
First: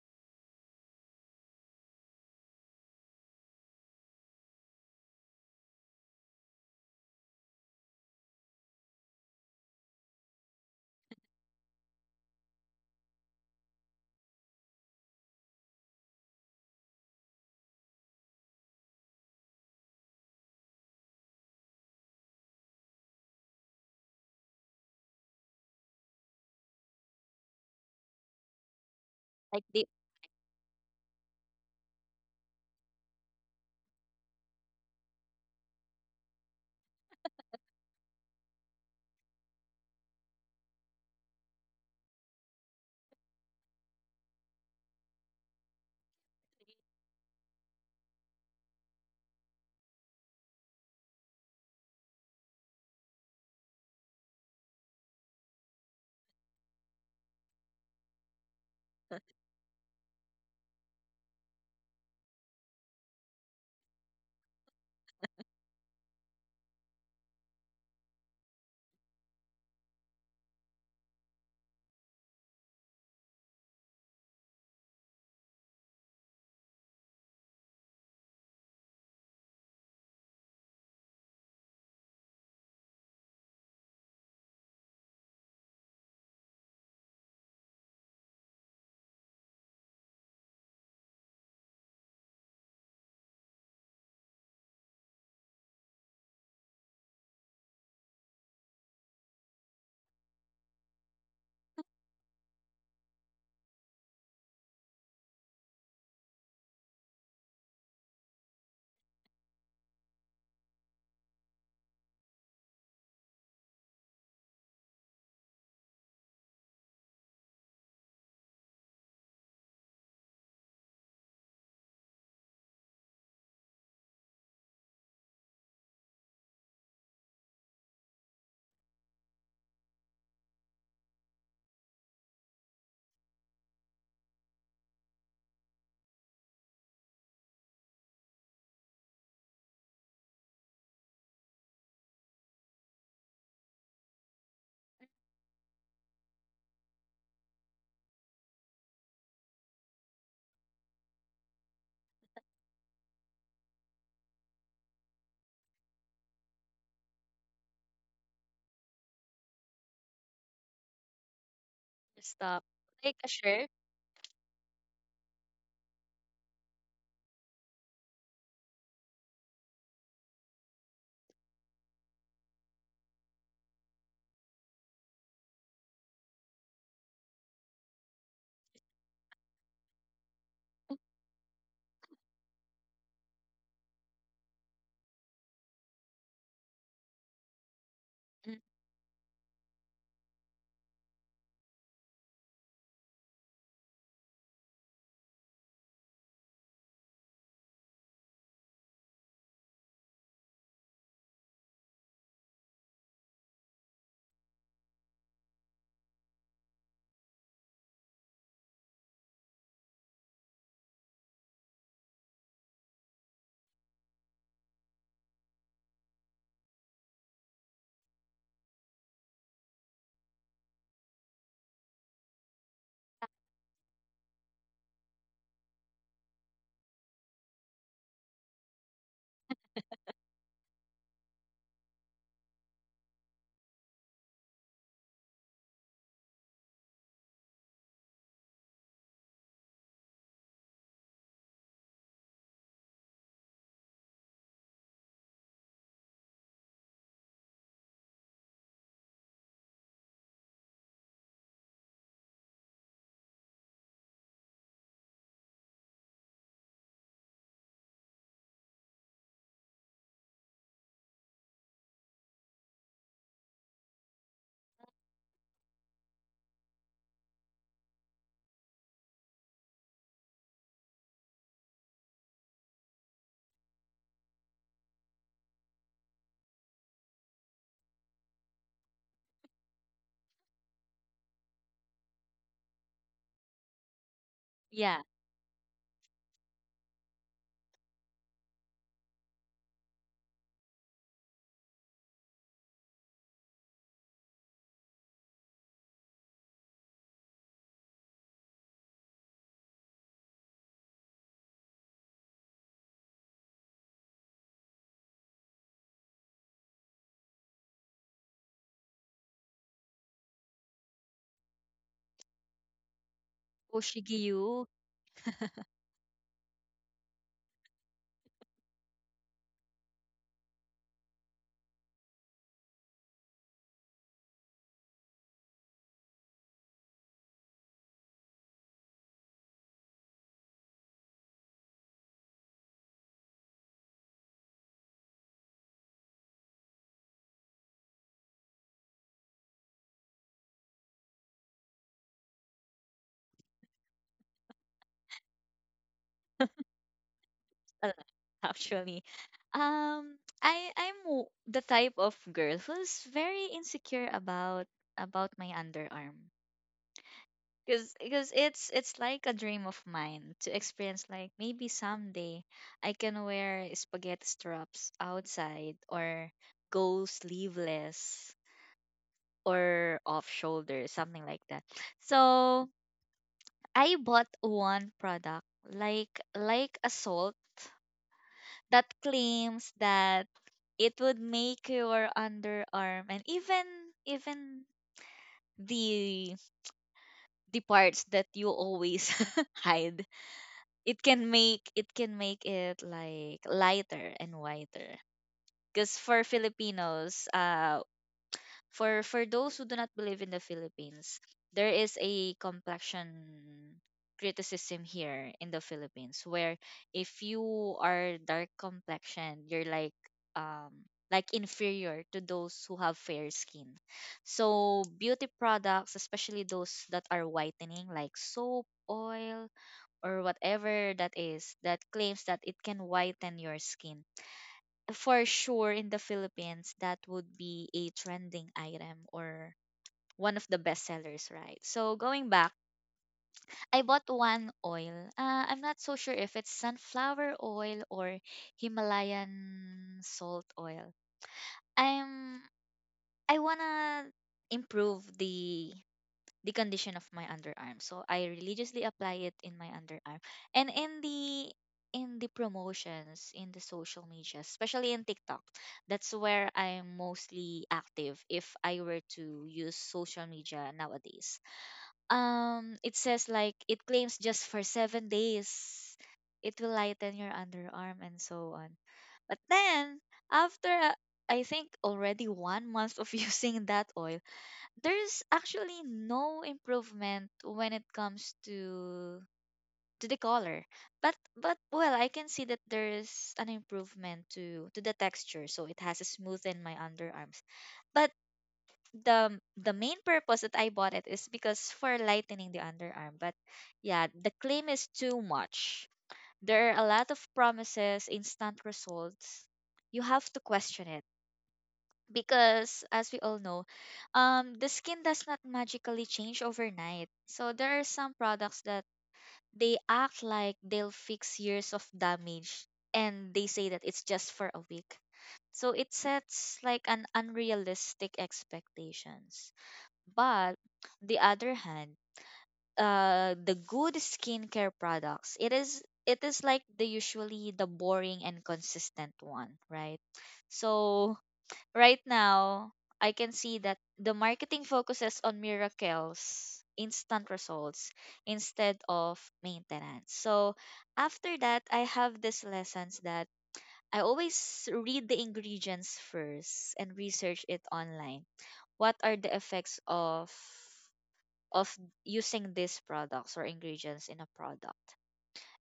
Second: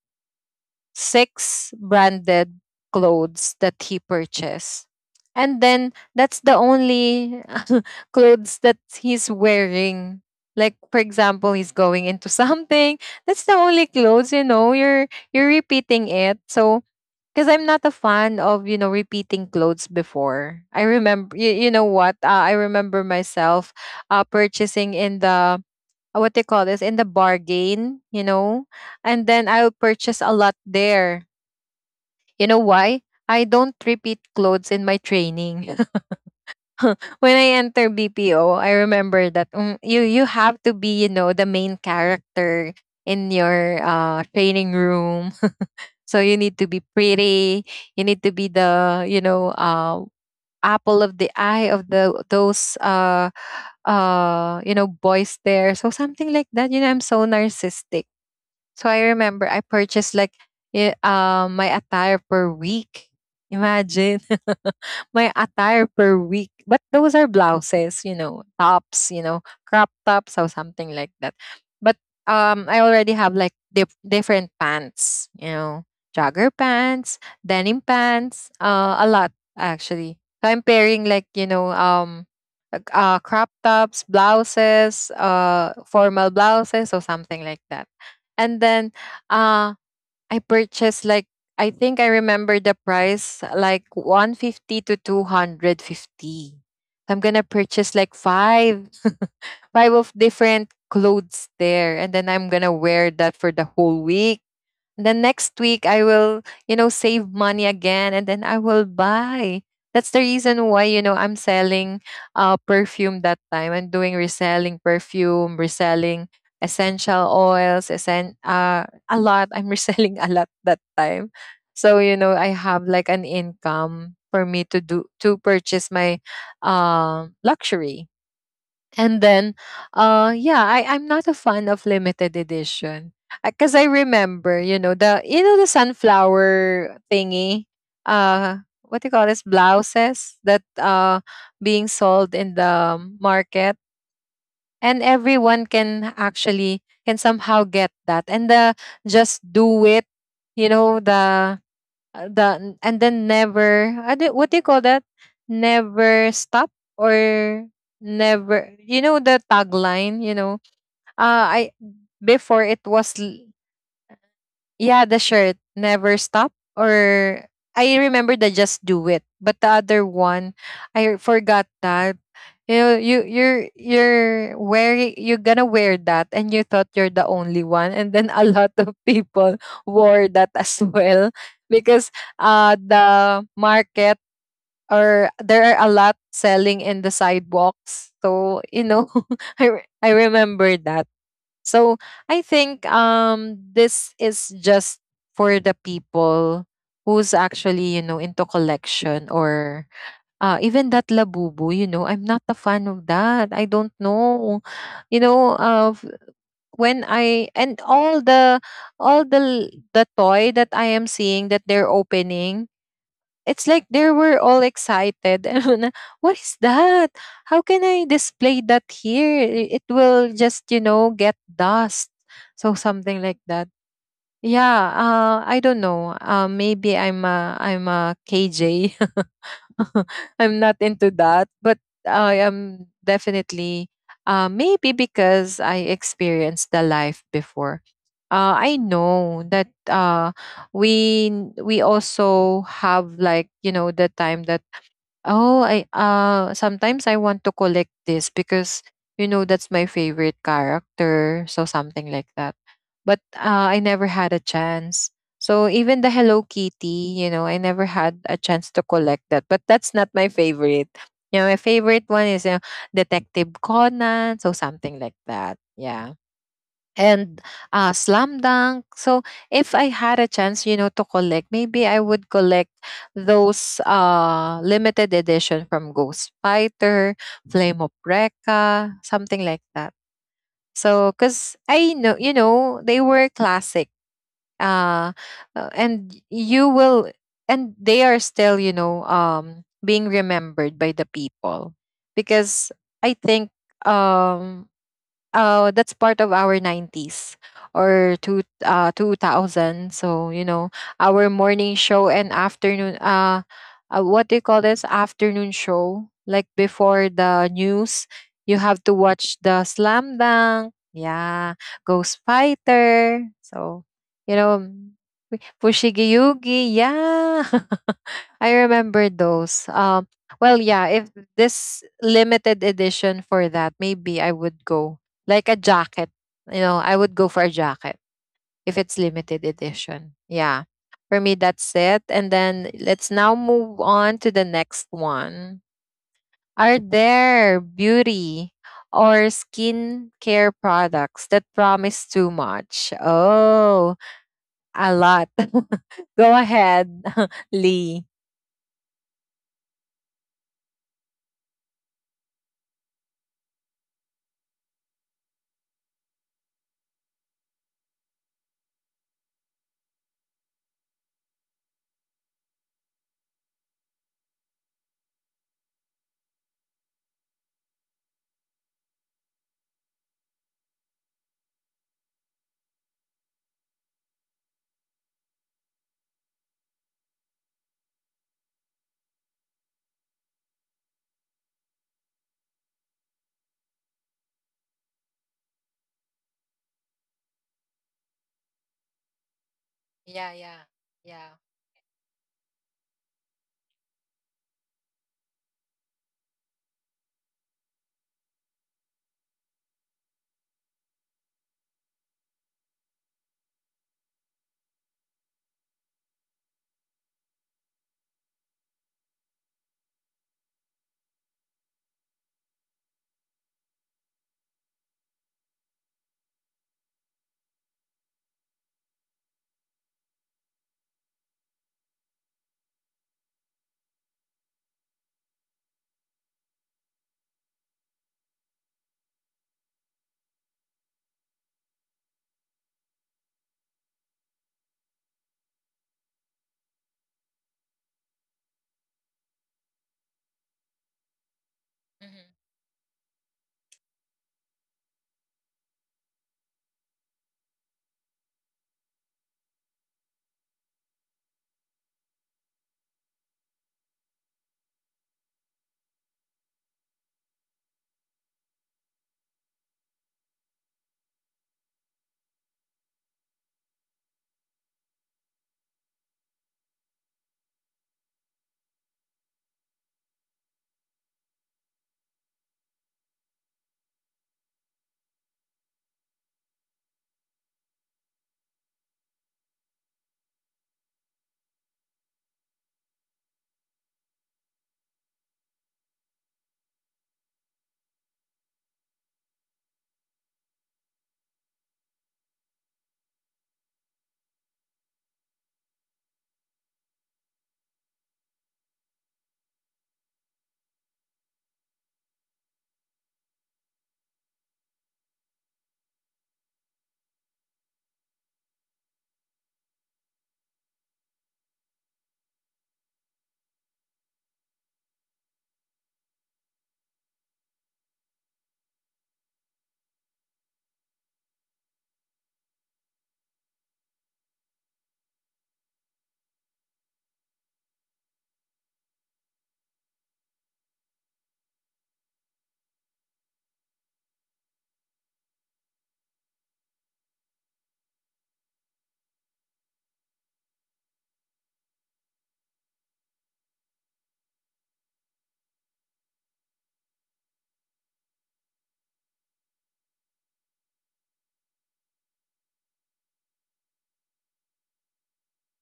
[SPEAKER 1] six branded clothes that he purchased. And then that's the only [laughs] clothes that he's wearing. Like for example, he's going into [laughs] something. That's the only clothes, you know, you're repeating it. So because I'm not a fan of, you know, repeating clothes before. You know what? I remember myself purchasing in the what they call this, in the bargain, you know, and then
[SPEAKER 2] like
[SPEAKER 1] I'll
[SPEAKER 2] the
[SPEAKER 1] purchase a lot there. You know why? I don't repeat clothes in my training. [laughs] When I enter BPO, I remember that, mm, you have to be, you know, the main character in your training room. [laughs] So you need to be pretty. You need to be the, you know, apple of the eye of the those you know, boys there. So something like that. You know, I'm so narcissistic. So I remember I purchased like my attire per week. Imagine [laughs] my attire per week. But those are blouses, you know, tops, you know, crop tops or something like that. But I already have like different pants, you know, jogger pants, denim pants, a lot actually. So I'm pairing like, you know, like, crop tops, blouses, formal blouses or something like that. And then uh I purchased like, I think I remember the price like 150 to 250. I'm gonna purchase like five of different clothes there, and then I'm gonna wear that for the whole week. Then next week I will, you know, save money again, and then I will buy. That's the reason why, you know, I'm selling perfume that time. I'm doing reselling perfume, reselling essential oils, a lot. I'm [laughs] reselling a lot that time. So, you know, I have like an income for me to do to purchase my luxury. And then, yeah, I'm not a fan of limited edition because I remember, you know, the you know, the sunflower thingy, uh, what do you call this, blouses that being sold in the market, and everyone can actually can somehow get that. And the just do it, you know, the, and then never, I don't- what do you call that, never stop, or never, you know, the tagline, you know, I before
[SPEAKER 2] stop,
[SPEAKER 1] it was
[SPEAKER 2] like a shirt.
[SPEAKER 1] yeah, the shirt never stop, or I remember the just do it, but the other one I forgot that. You know, you're wearing, you're gonna wear that and you thought you're the only one, and then a [laughs] lot of people wore that as well because the market, or there are a lot selling in the sidewalks, so
[SPEAKER 2] Mm,
[SPEAKER 1] you know. [laughs] I remember that. So I think this is just for the people who's actually, you know, into collection, or even that labubu, you know, I'm not a fan of that. I don't know. You know, uh f- when I and all the the toy that I am seeing that they're opening, it's like they were all excited. [laughs] And I'm like, what is that? How can I display that here? It will just, get dust. So something like that. Yeah, I don't know. Maybe I'm a KJ. [laughs] I'm not into that, but I am definitely maybe because I experienced the life before. I know that we also have, like, you know, the time that, oh, I sometimes I want to collect this because, you know, that's my favorite character, so something like that. But I never had a chance. So even the Hello Kitty, you know, I never had a chance to collect that. But that's not my favorite. You know, my favorite one is Detective Conan, so something like that. Yeah, and slam dunk. So if I had a chance, you know, to collect, maybe I would collect those limited edition from Ghost Fighter, Flame of Recca, something like that. So because I know, you know, they were classic,
[SPEAKER 2] yeah,
[SPEAKER 1] uh, and you will, and they are still, you know, being remembered by the people because I think. Um, that's part of our 90s or two 2000, so you know, our morning show and afternoon what do you call this, afternoon show, like before the news you have to watch the slam dunk, yeah, ghost fighter, so you
[SPEAKER 2] Oshigiyu.
[SPEAKER 1] know, Fushigi Yugi, yeah. [laughs] I remember those. Yeah, if this limited edition for that, maybe I would go like a jacket. You know, I would go for a jacket if it's limited edition. Yeah. For me, that's it. And then let's now move on to the next one. Are there beauty or skin care products that promise too much? Oh, a lot. [laughs] Go ahead, [laughs]
[SPEAKER 2] A
[SPEAKER 1] Lee.
[SPEAKER 2] lot [laughs] actually. Um, the type of girl who's very insecure about my underarm. Because it's like a dream of mine to experience, like, maybe someday I can wear spaghetti straps outside or go sleeveless or off shoulder, something like that. So I bought one product, like a salt that claims that it would make your underarm and even even the the parts that you always [laughs] hide,
[SPEAKER 1] Yeah, yeah,
[SPEAKER 2] it can
[SPEAKER 1] yeah.
[SPEAKER 2] make it like lighter and whiter. Because for filipinos, for those who do not believe in the Philippines, there is a complexion criticism here in the Philippines, where if you are dark complexion, you're um like inferior to those who have fair skin. So beauty products, especially those that are whitening, like soap, oil, or whatever that is that claims that it can whiten your skin, for sure in the Philippines that would be a trending item or one of the best sellers, right? So going back, I bought one oil. I'm not so sure if it's sunflower oil or Himalayan salt oil. I'm I wanna improve the condition of my underarm. So I religiously apply it in my underarm. And in the promotions in the social media, especially in TikTok, that's where I'm mostly active, if I were to use social media nowadays. It says, like, it claims just for 7 days it will lighten your underarm and so on. But then after I think already 1 month of [laughs] using that oil, there's actually no improvement when it comes to the color. But well, I can see that there is an improvement to the texture, so it has smoothened my underarms. But the main purpose that I bought it is because for lightening the underarm, but yeah, the claim is too much. There are a lot of promises, instant results. You have to question it, because as we all know, the skin does not magically change overnight. So there are some products that they act like they'll fix years of damage, and they say that it's just for a week. So it sets like an unrealistic expectations. But the other hand, the good skincare products, it is like the usually the boring and consistent one, right? So right now, I can see that the marketing focuses on miracles, instant results, instead of maintenance. So after that, I have these lessons that I always read the ingredients first and research it online. What are the effects of of using these products or ingredients in a product?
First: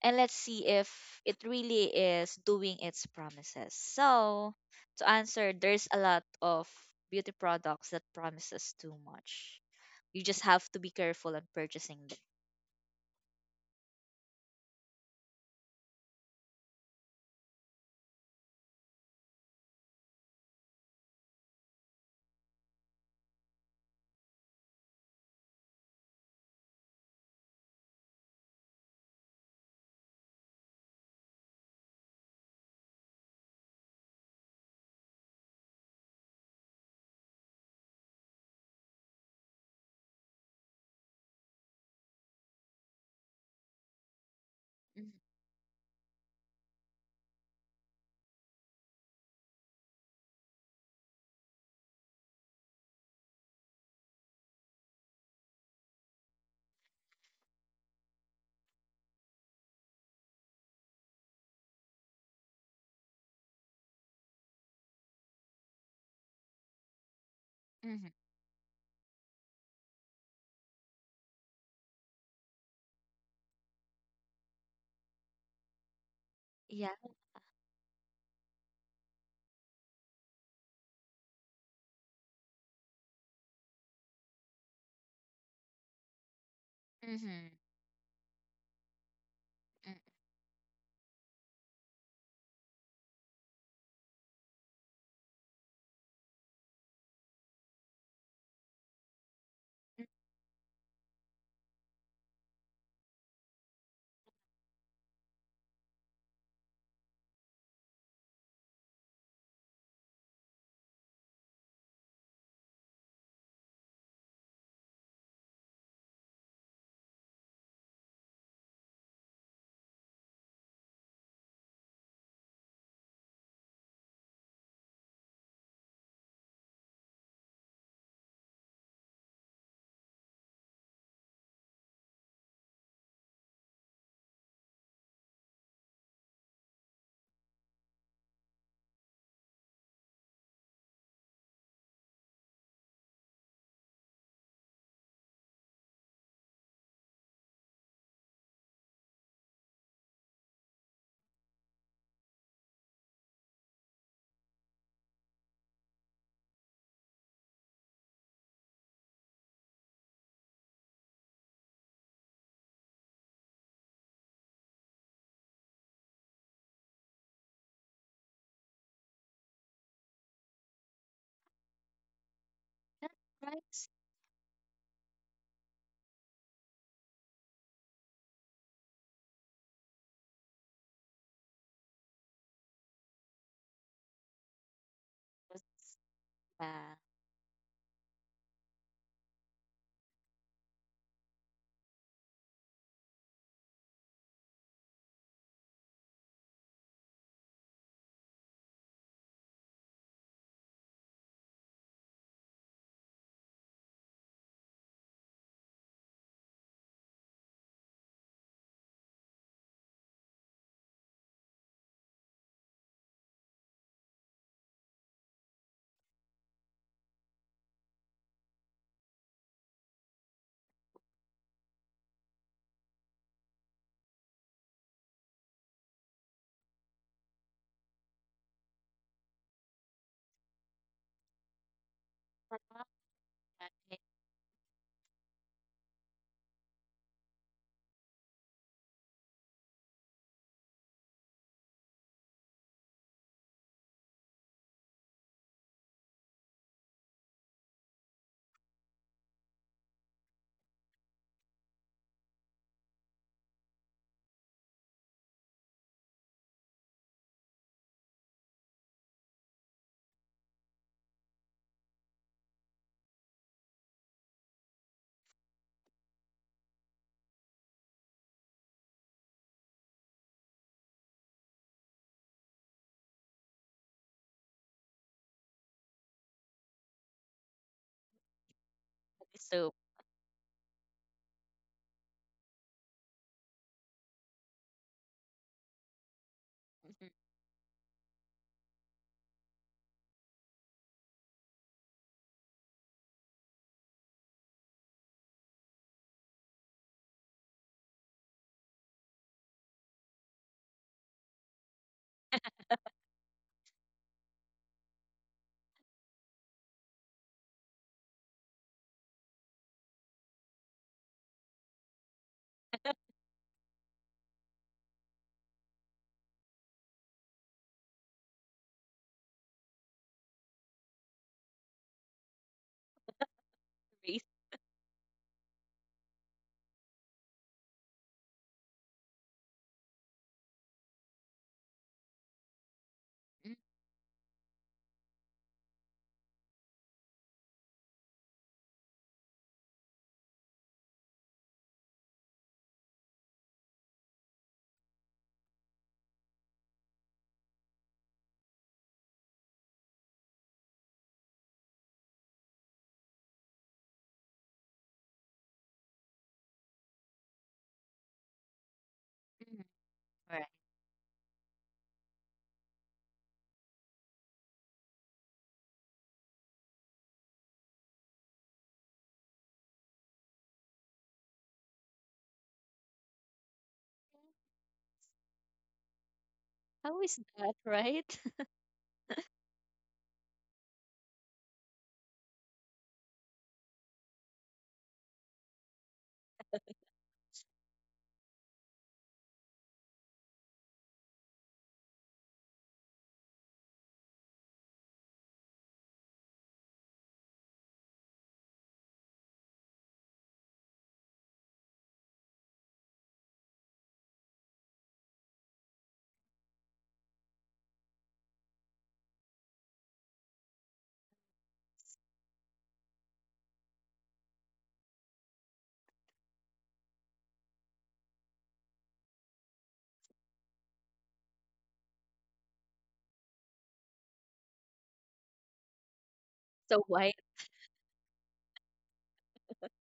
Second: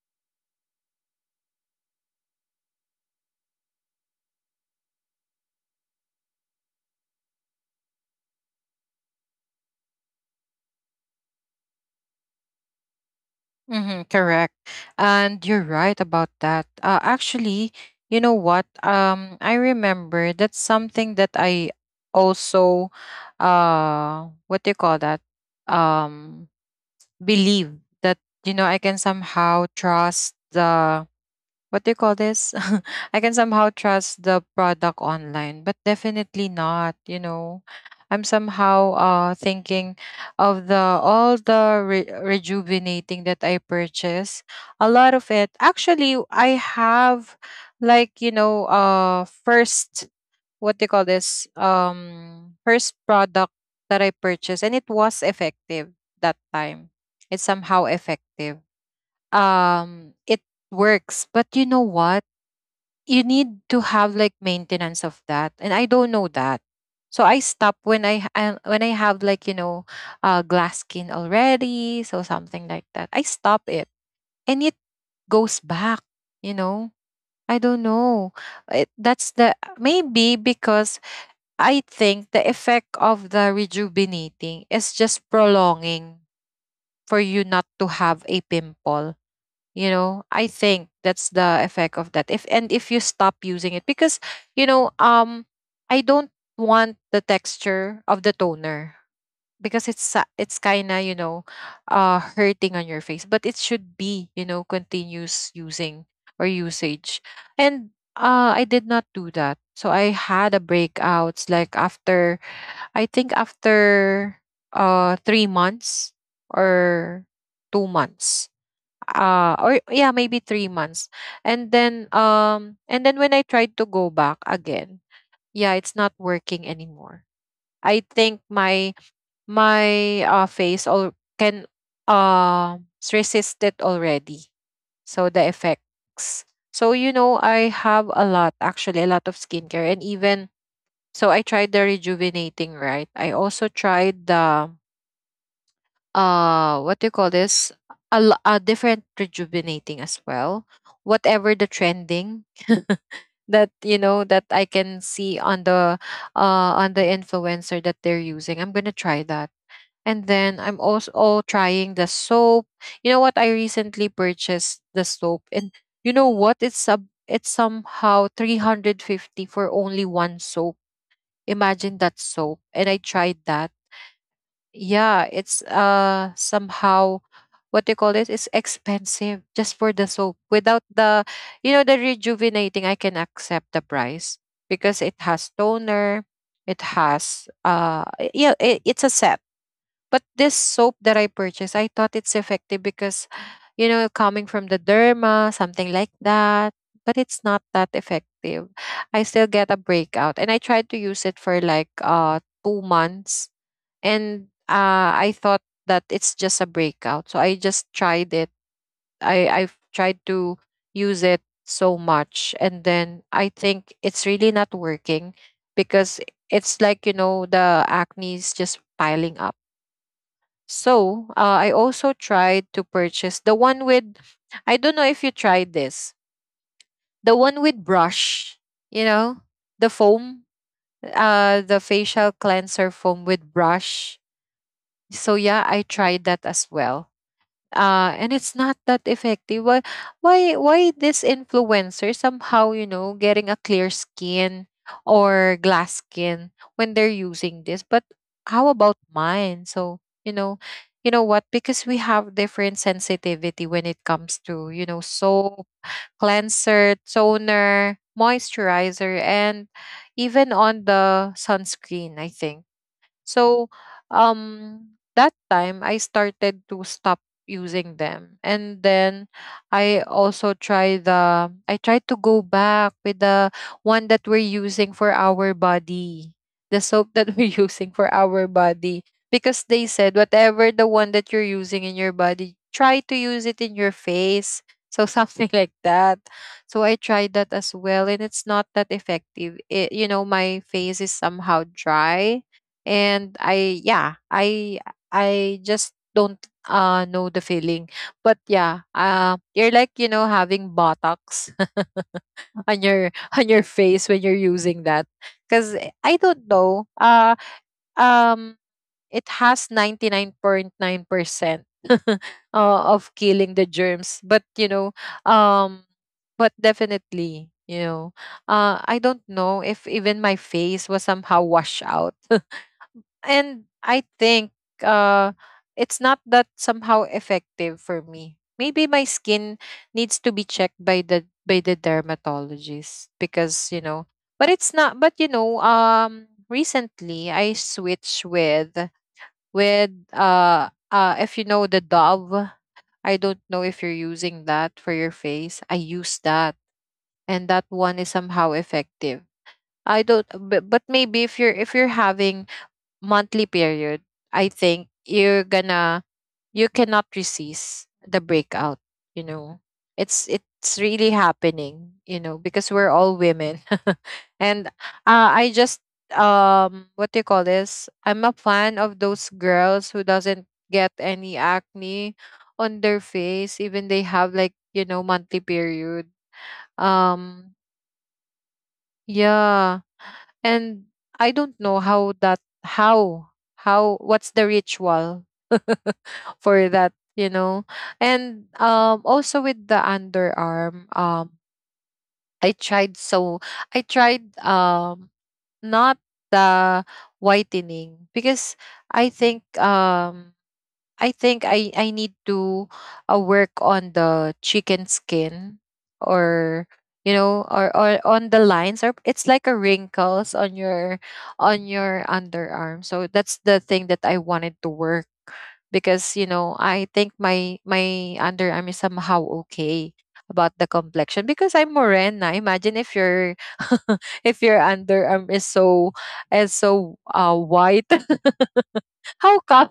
[SPEAKER 2] And let's see if it really is doing its promises. So to answer, there's a lot of beauty products that promises too much. You just have to be careful on purchasing them.
[SPEAKER 1] Mm-hmm, correct. And you're right about that. Actually, you know what? I remember that's something that I also, what do you call that? Um, believe that, you know, I can somehow trust the what do you call this? [laughs] I can somehow trust the product online, but definitely not, you know. I'm somehow thinking of the all the rejuvenating that I purchase. A
[SPEAKER 2] Mm-hmm.
[SPEAKER 1] lot of it actually I have, like, you know, first what do you call this? First product that I purchased, and it was effective that time. It's somehow effective. It works. But you know what? You need to have like maintenance of that, and I don't know that. So I stop when
[SPEAKER 2] Mm-hmm.
[SPEAKER 1] I have, like, you know, glass skin already, so something like that, I stop it, and it goes back, you
[SPEAKER 2] Yeah.
[SPEAKER 1] know. I don't know, that's the, maybe because I think the effect of the rejuvenating is just prolonging for you
[SPEAKER 2] Mm-hmm.
[SPEAKER 1] not to have a pimple, you
[SPEAKER 2] Mm-hmm.
[SPEAKER 1] know. I think that's the effect of that if and if you stop using it, because, you know, I don't want the texture of the toner because it's kind of, you know, hurting on your face, but it should be, you know, continuous using or usage. And I did not do that, so I had a breakouts like after, I think, after 3 months or 2 months, or yeah, maybe 3 months. And then and then when I tried to go back again, yeah, it's not working anymore. I think my face all can uh resist it already, so the effects. So you know, I have a lot, actually, a lot of skincare. And even, so I tried the rejuvenating, right? I also tried the what do you call this, a different rejuvenating as well, whatever the trending [laughs] that you know that I can see on the influencer that they're using, I'm gonna try that. And then I'm also trying the soap. You know what, I recently purchased the soap, and you know what, it's a, it's somehow 350 for only one soap. Imagine that, soap. And I
[SPEAKER 2] That
[SPEAKER 1] tried that.
[SPEAKER 2] price
[SPEAKER 1] Yeah, it's somehow what do you call this, it's expensive just for the soap. Without the, you know, the rejuvenating, I can accept the price because it has
[SPEAKER 2] was,
[SPEAKER 1] toner, it
[SPEAKER 2] yeah.
[SPEAKER 1] has yeah, it's a set. But this soap that I purchased, I thought it's effective because, you know, coming from the derma, something like that. But it's not that effective. I still get a breakout, and I tried to use it for like 2 months. And I thought that it's just a breakout. So I just tried it. I've tried to use it so much, and then I think it's really not working because it's like, you know, the acne is just piling up. So I also tried to purchase the one with, I don't know if you tried this, the one with brush, you know, the foam, the facial cleanser
[SPEAKER 2] [laughs]
[SPEAKER 1] foam with brush. So yeah, I tried that as well, and it's not that effective. Why this influencer somehow, you know, getting a clear skin or glass skin when they're using this? But how about mine? So you know what, because we have different sensitivity when it comes to, you know, soap, cleanser, toner, moisturizer, and even on the sunscreen. I think so. um that time I started to stop using them. And then I also tried the, I tried to go back with the one that we're using for our body, the soap that we're [laughs] using for our body, because
[SPEAKER 2] So
[SPEAKER 1] they said whatever the one that you're using in your body, try to use it in your face. So something [laughs] like that. So I
[SPEAKER 2] mm-hmm.
[SPEAKER 1] tried that as well, and it's not that effective. It, you know, my face is somehow dry, and I yeah, I just don't know the feeling, but yeah, you're like, you know, having botox [laughs] on your on your face when you're using that. Because I don't know, um it has 99.9 percent [laughs] uh, of killing the germs. But you know, um but definitely, you know, I don't know, if even my face was somehow washed out. And I think uh it's not that somehow effective for me. Maybe my skin needs to be checked by the dermatologist, because, you know, but it's not. But you know, recently I switched with if you know, the Dove. I don't know if you're using that for your face. I use that, and that one is somehow effective. I don't, but maybe if you're, if you're having monthly period, I think you're gonna, you cannot resist the breakout, you know.
[SPEAKER 2] Right.
[SPEAKER 1] It's really happening, you know, because we're all women. [laughs] And I just what do you call this? I'm a fan of those girls who doesn't get any acne on their face even they have, like, you know, monthly period.
[SPEAKER 2] How is that
[SPEAKER 1] Um
[SPEAKER 2] right? [laughs]
[SPEAKER 1] yeah, and I don't know how that, how what's the ritual [laughs] for that, you know. And also with the underarm, I tried so, I tried not the whitening because I think, I think I need to work on the chicken skin, or you know, or on the lines, or it's like a wrinkles on your underarm. So that's the thing that I wanted to work, because you know, I think my underarm is somehow okay about the complexion, because I'm morena. Imagine if your [laughs] if your underarm is so, is
[SPEAKER 2] So
[SPEAKER 1] so
[SPEAKER 2] why
[SPEAKER 1] white. [laughs] How come?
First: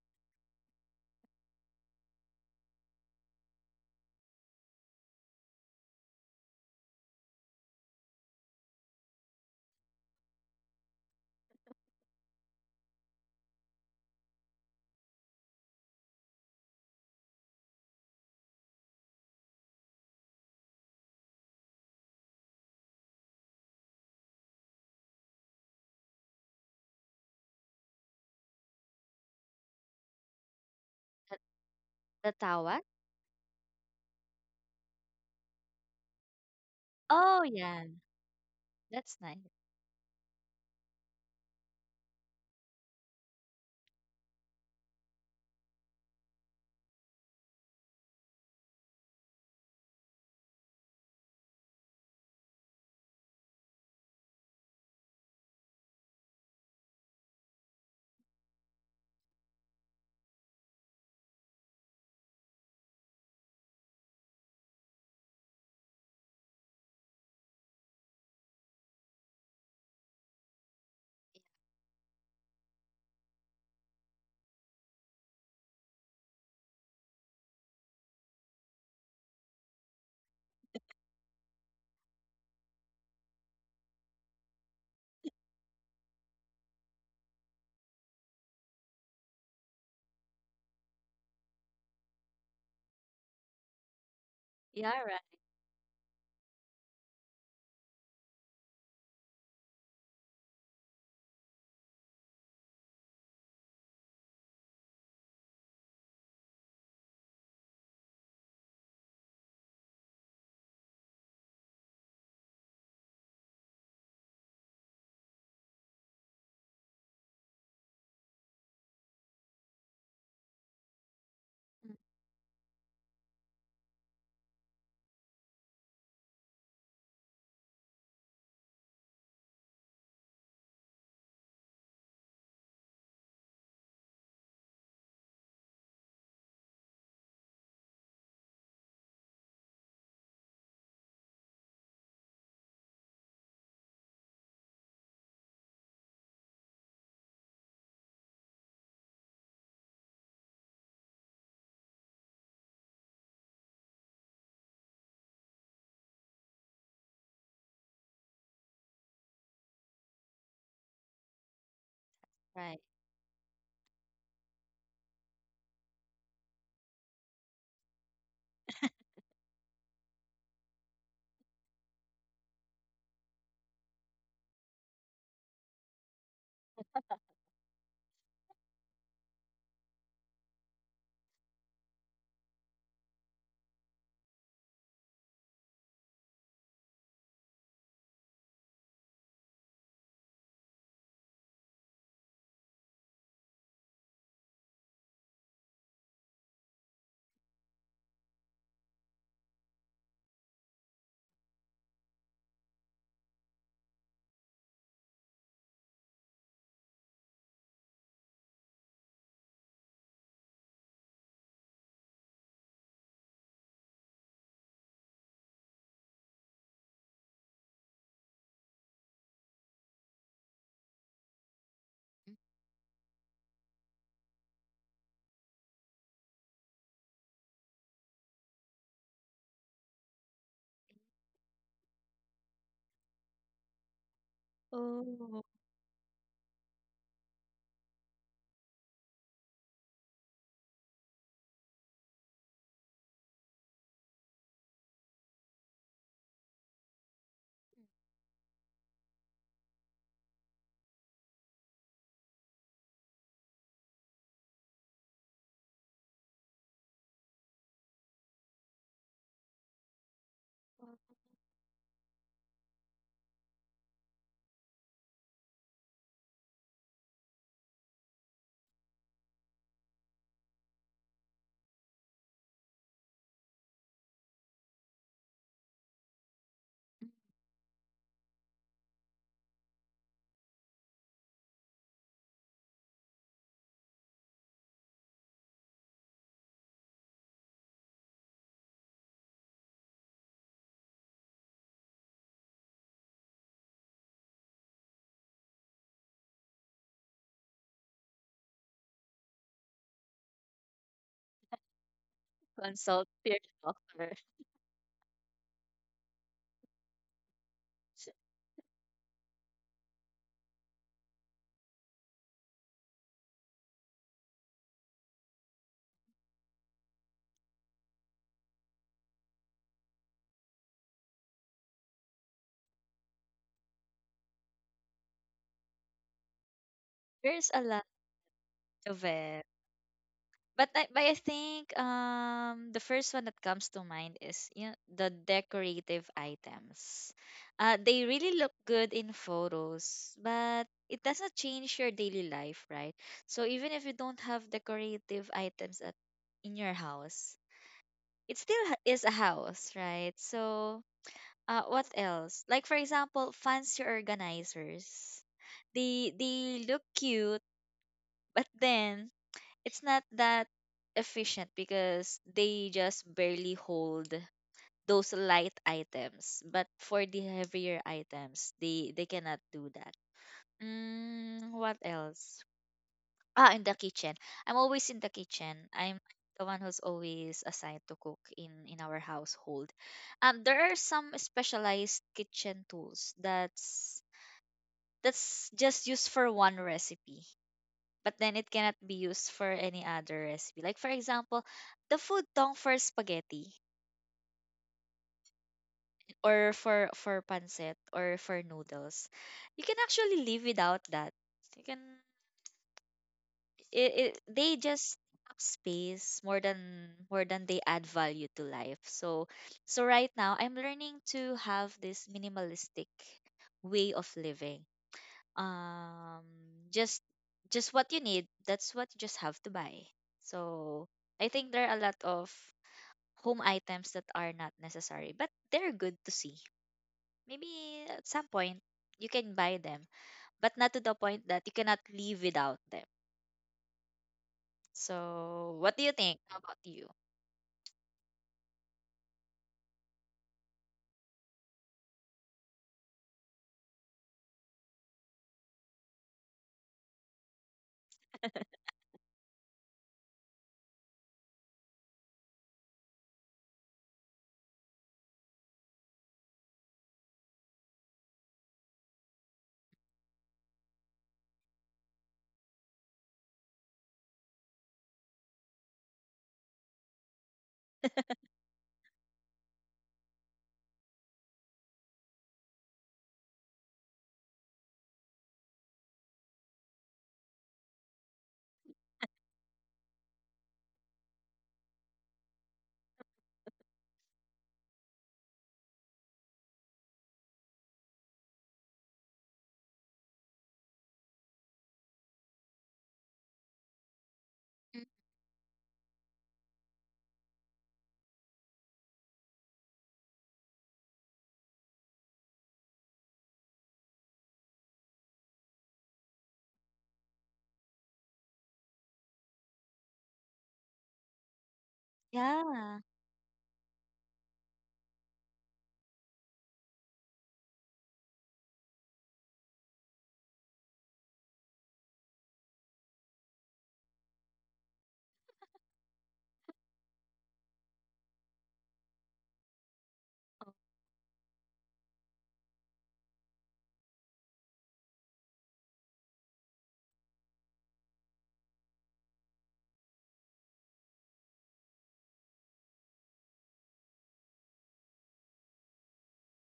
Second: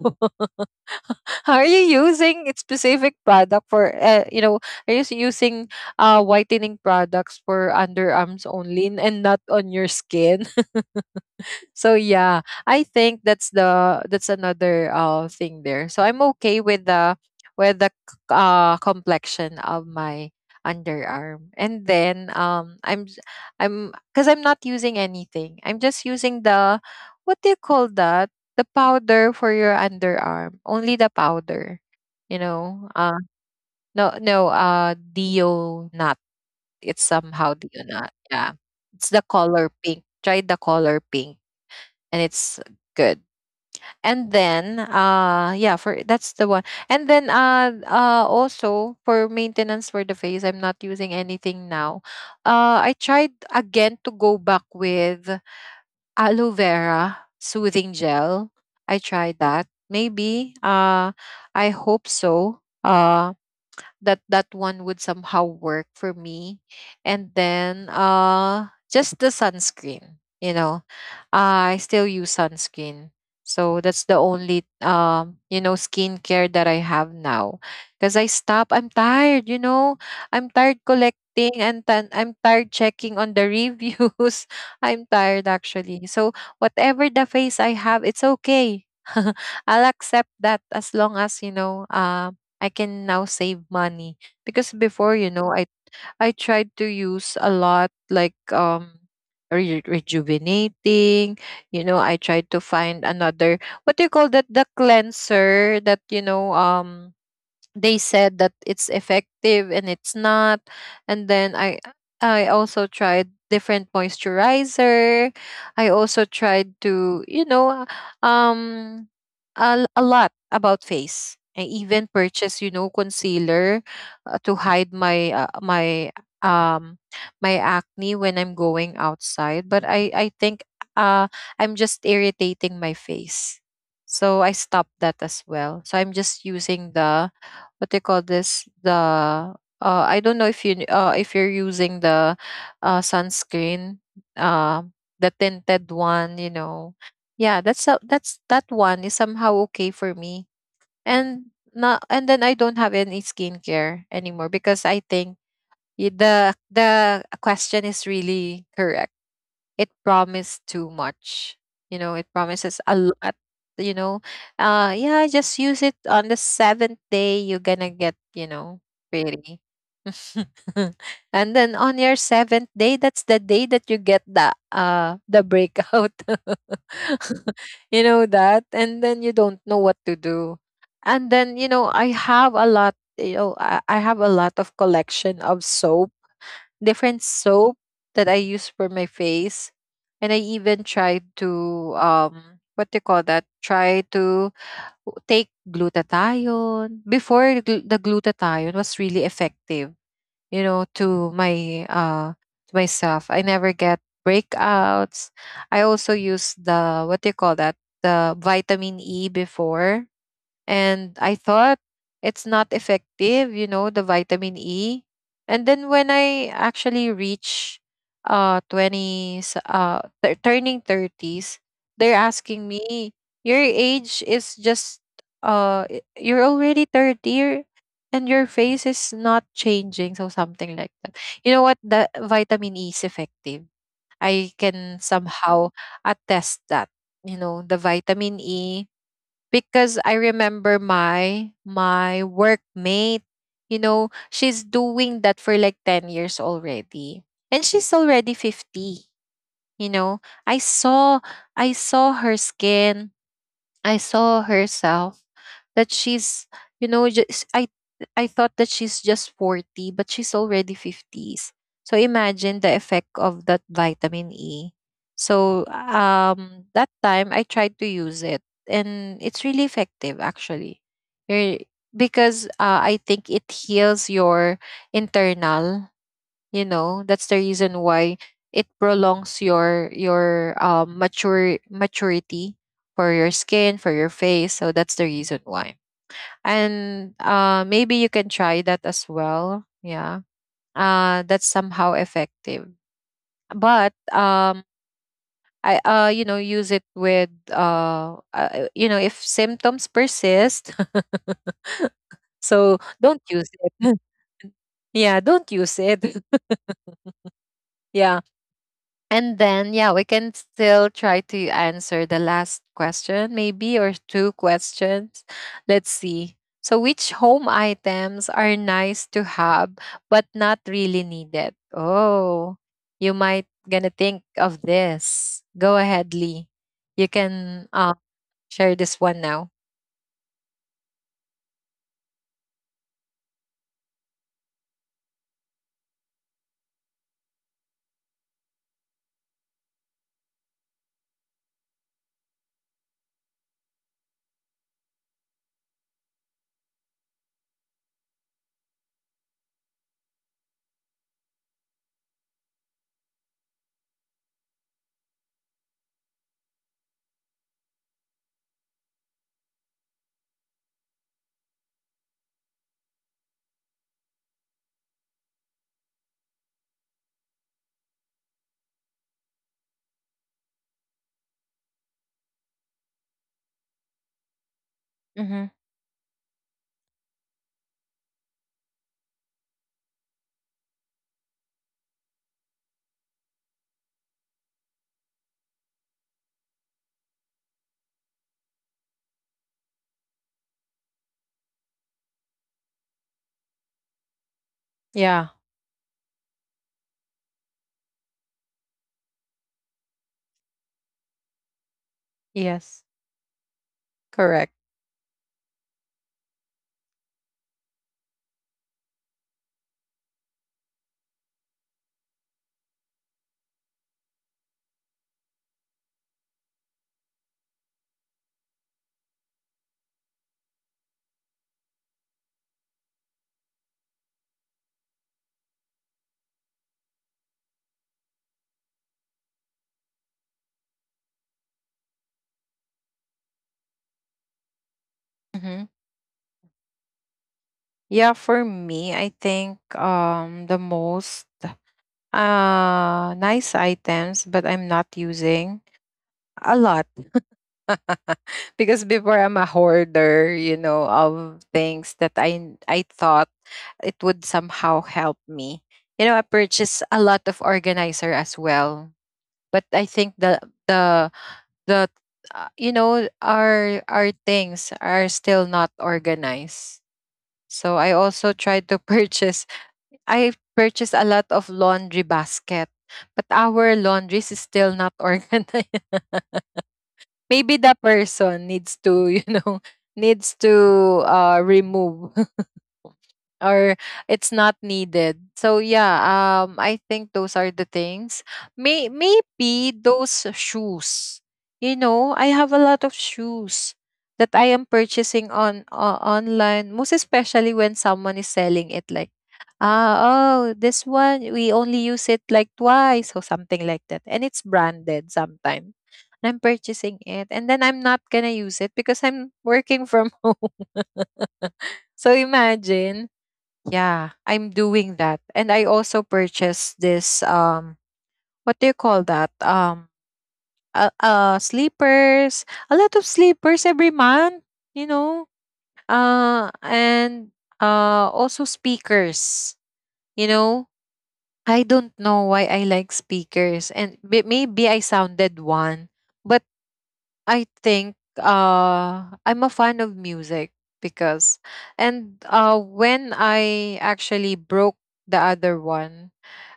[SPEAKER 1] [laughs] Are you using a specific product for you know? Are you using whitening products for underarms only, and not on your skin? So yeah, I think that's the, that's another thing there. So I'm okay with the complexion of my underarm. And then I'm, cuz I'm not using anything. I'm just using the what do you call that? The powder for your underarm. Only the
[SPEAKER 2] the,
[SPEAKER 1] powder.
[SPEAKER 2] the
[SPEAKER 1] You
[SPEAKER 2] tawag?
[SPEAKER 1] know, no no Dio nut. It's
[SPEAKER 2] Oh
[SPEAKER 1] somehow
[SPEAKER 2] yeah,
[SPEAKER 1] Dio nut. Yeah. It's
[SPEAKER 2] that's
[SPEAKER 1] the
[SPEAKER 2] nice.
[SPEAKER 1] color pink. Try the color pink, and it's good. And then yeah for, that's the one. And then also for maintenance for the face, I'm not using anything now. I tried again to go back with aloe vera soothing gel. I tried that, maybe I hope so that that one would somehow work for me. And then just the sunscreen, you know, I still use sunscreen. So that's the only skincare that I have now. Cause I stop. I'm tired, you know. I'm tired collecting and then I'm tired checking on the reviews. [laughs] I'm tired actually. So whatever the face I have, it's okay. [laughs] I'll accept that as long as, I can now save money. Because
[SPEAKER 2] Yeah,
[SPEAKER 1] before,
[SPEAKER 2] right.
[SPEAKER 1] you know, I tried to use a lot like rejuvenating, you know, I tried to find another what do you call that, the cleanser that, you know, they said that it's effective and it's not. And then I also tried different moisturizer. I also tried to, you know, um a lot about face. I
[SPEAKER 2] Mm.
[SPEAKER 1] even purchased, you know, concealer to hide my my um my acne when I'm going outside, but I think uh I'm just irritating my face. So I stopped that as well. So I'm just using the what they call this, the I don't know if you if you're using the sunscreen, uh the tinted one, you know. Yeah, that's, that one is somehow okay for me. And then I don't have any skincare anymore, because I think the question is really correct. It promised too much. You know, it promises
[SPEAKER 2] Right.
[SPEAKER 1] a lot. You know, yeah, just use it on the seventh day. You're gonna get, you know, pretty. [laughs] And then on your seventh day, that's the day that you get the breakout. [laughs] You know that, and then you don't know what to do. And then, you know, I have a lot. You know, I have a lot of collection of soap, different soap, that I use for my face. And I even tried to, what do you call that, try to take glutathione. Before the the glutathione was really effective, you know, to my to myself. I never get breakouts. I also use the what do you call that? The vitamin E before, and I thought it's not effective, you know, the vitamin E. And then when I actually reach 20s turning 30s, they're asking me, "Your age is just you're already 30 and your face is not changing." So something like that. You know what? The vitamin E is effective. I can
[SPEAKER 2] Oh.
[SPEAKER 1] somehow attest that, you know, the vitamin E, because I remember my workmate, you know, she's doing that for like 10 years already. And she's already 50, you know. I saw, I saw her skin, I saw herself, that she's, you know, just I thought that she's just 40, but she's already 50s. So imagine the effect of that vitamin E. So that time I tried to use it and it's really effective actually. Eh, Because I think it heals your internal, you know, that's the reason why it prolongs your mature maturity for your skin, for your face. So that's the reason why. And maybe you can try that as well. Yeah, that's somehow effective. But I, you know, use it with, you know, if symptoms persist. [laughs] So
[SPEAKER 2] Consult
[SPEAKER 1] don't
[SPEAKER 2] your
[SPEAKER 1] use it.
[SPEAKER 2] doctor.
[SPEAKER 1] [laughs] Yeah, don't use it. [laughs] Yeah. And then, yeah, we can still try to answer the last question, maybe, or two questions. Let's see. So, which home items are nice to have but not really needed? Oh, you might gonna think of this. Go ahead, Lee. You
[SPEAKER 2] There's a
[SPEAKER 1] can,
[SPEAKER 2] lot
[SPEAKER 1] share this
[SPEAKER 2] of
[SPEAKER 1] one
[SPEAKER 2] it.
[SPEAKER 1] now.
[SPEAKER 2] But I think the first one that comes to mind is, you know, the decorative items. They really look good in photos, but it doesn't change your daily life, right? So even if you don't have decorative items at in your house, it still is a house, right? So what else? Like for example, fancy organizers, they look cute. But then it's not that efficient, because they just barely hold those light items. But for the heavier items, they cannot do that. Mm, what else? Ah, in the kitchen. I'm always in the
[SPEAKER 1] Mm-hmm.
[SPEAKER 2] kitchen. I'm the one who's always assigned to cook in our household. There are some specialized kitchen tools that's just used for one recipe, but then it cannot be used for any other recipe. Like for example, the food tong for spaghetti
[SPEAKER 1] Yeah.
[SPEAKER 2] or for pancit or for noodles. You can actually live without that. You can
[SPEAKER 1] Yes.
[SPEAKER 2] it, it
[SPEAKER 1] Correct.
[SPEAKER 2] they just up space more than they add value to life. So right now I'm learning to have this minimalistic way of living, um just what you need, that's what you just have to buy. So I think there are a lot of home items that are not necessary, but they're good to see maybe at some point. You can buy them, but not to the point that you cannot live without them. So
[SPEAKER 1] Mm-hmm.
[SPEAKER 2] what do you think? How about you?
[SPEAKER 1] Yeah. For me, I think the most nice items but I'm not using a lot. [laughs] Because before I'm a hoarder, you know, of things that I thought it would somehow help me. You know, I purchased a lot of organizer as well, but I think the the you know, our things are still not organized. So I also tried to [laughs] purchase, I've purchased a lot of laundry basket, but our laundries is still not organized. [laughs] Maybe the person needs to, you know, [laughs] needs to, remove. [laughs] Or it's not needed. So yeah, I think those are the things. Maybe those shoes. You know, I have a lot of shoes that I am
[SPEAKER 2] Mm,
[SPEAKER 1] purchasing on, online, most especially when someone is selling it like, ah, oh, this one we only use it like twice or something like that, and it's branded sometimes. I'm purchasing it and then I'm not gonna use it because I'm working from [laughs] home. [laughs] So
[SPEAKER 2] yeah.
[SPEAKER 1] imagine. Yeah, I'm doing that. And I also purchased this, what do you call that? Sleepers, a lot of sleepers every month, you know. And Also speakers, you know. I don't know why I like speakers, and maybe I sounded one, but I think I'm a fan of music, because, and when I actually broke the other one,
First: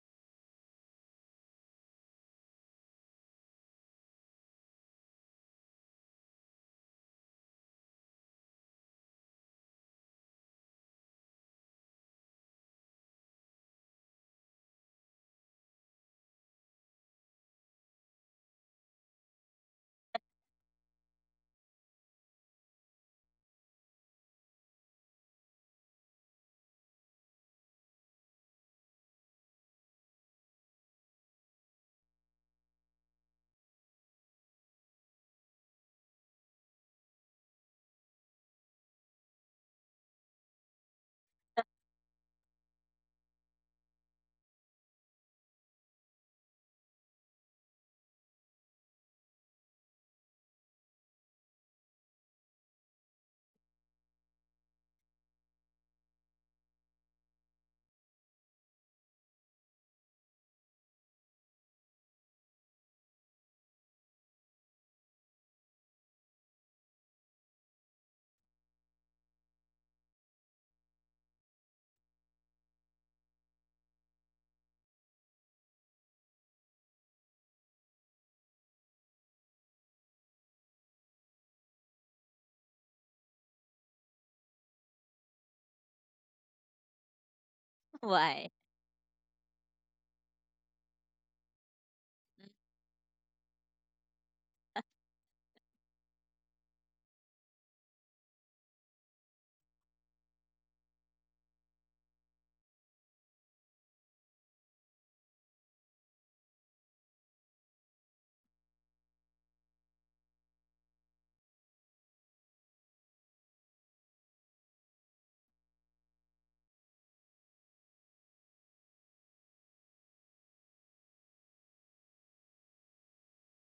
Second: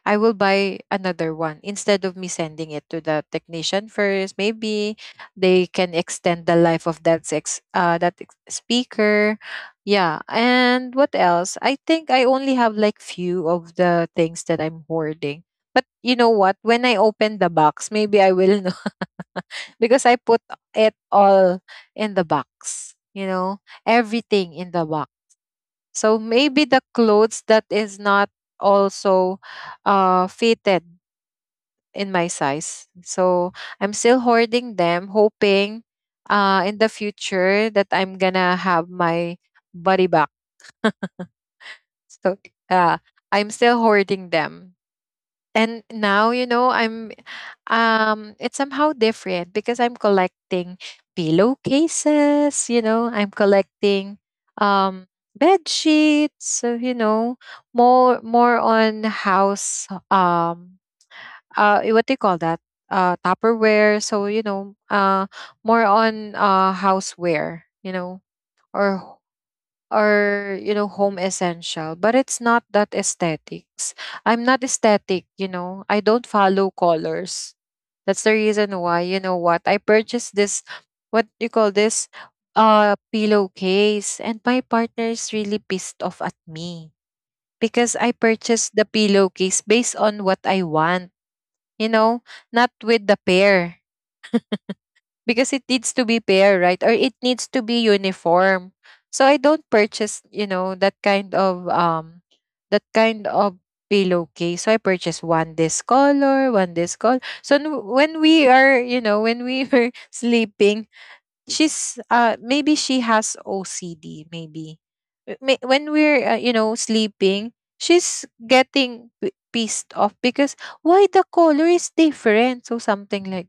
[SPEAKER 1] I will buy another one instead of me sending it to the technician first. Maybe they can extend the life of that sex, that speaker. Yeah, and what else? I think I only have like few of the things that I'm hoarding. But you know what? When I open the box, maybe I will know, [laughs] because I put it all in the box. You know, everything in the box. So maybe the clothes that is not also fitted in my size. So I'm still hoarding them, hoping in the future that I'm gonna have my body back.
[SPEAKER 2] [laughs]
[SPEAKER 1] So uh I'm still hoarding them. And now, you know, I'm, it's somehow different because I'm collecting pillowcases, you know, I'm collecting, um bed sheets, so you know, more, more on house, what they call that, tupperware. So you know, more on houseware, you know, or or, you know, home essential, but it's not that aesthetics. I'm not aesthetic, you know. I don't follow colors. That's the reason why, you know what, I purchased this what you call this, pillowcase, and my partner is really pissed off at me because I
[SPEAKER 2] Why.
[SPEAKER 1] purchased the pillowcase based on what I want, you know,
[SPEAKER 2] Mm,
[SPEAKER 1] not with the pair, because it needs to be pair, right? Or it needs to be uniform. So I don't purchase, you know, that kind of, that kind of pillowcase. So I purchase one this color, one this color. So when we are, you know, when we were [laughs] sleeping, she's, maybe she has OCD maybe. When we're, you know, sleeping, she's getting pissed off, because why the color is different, so something like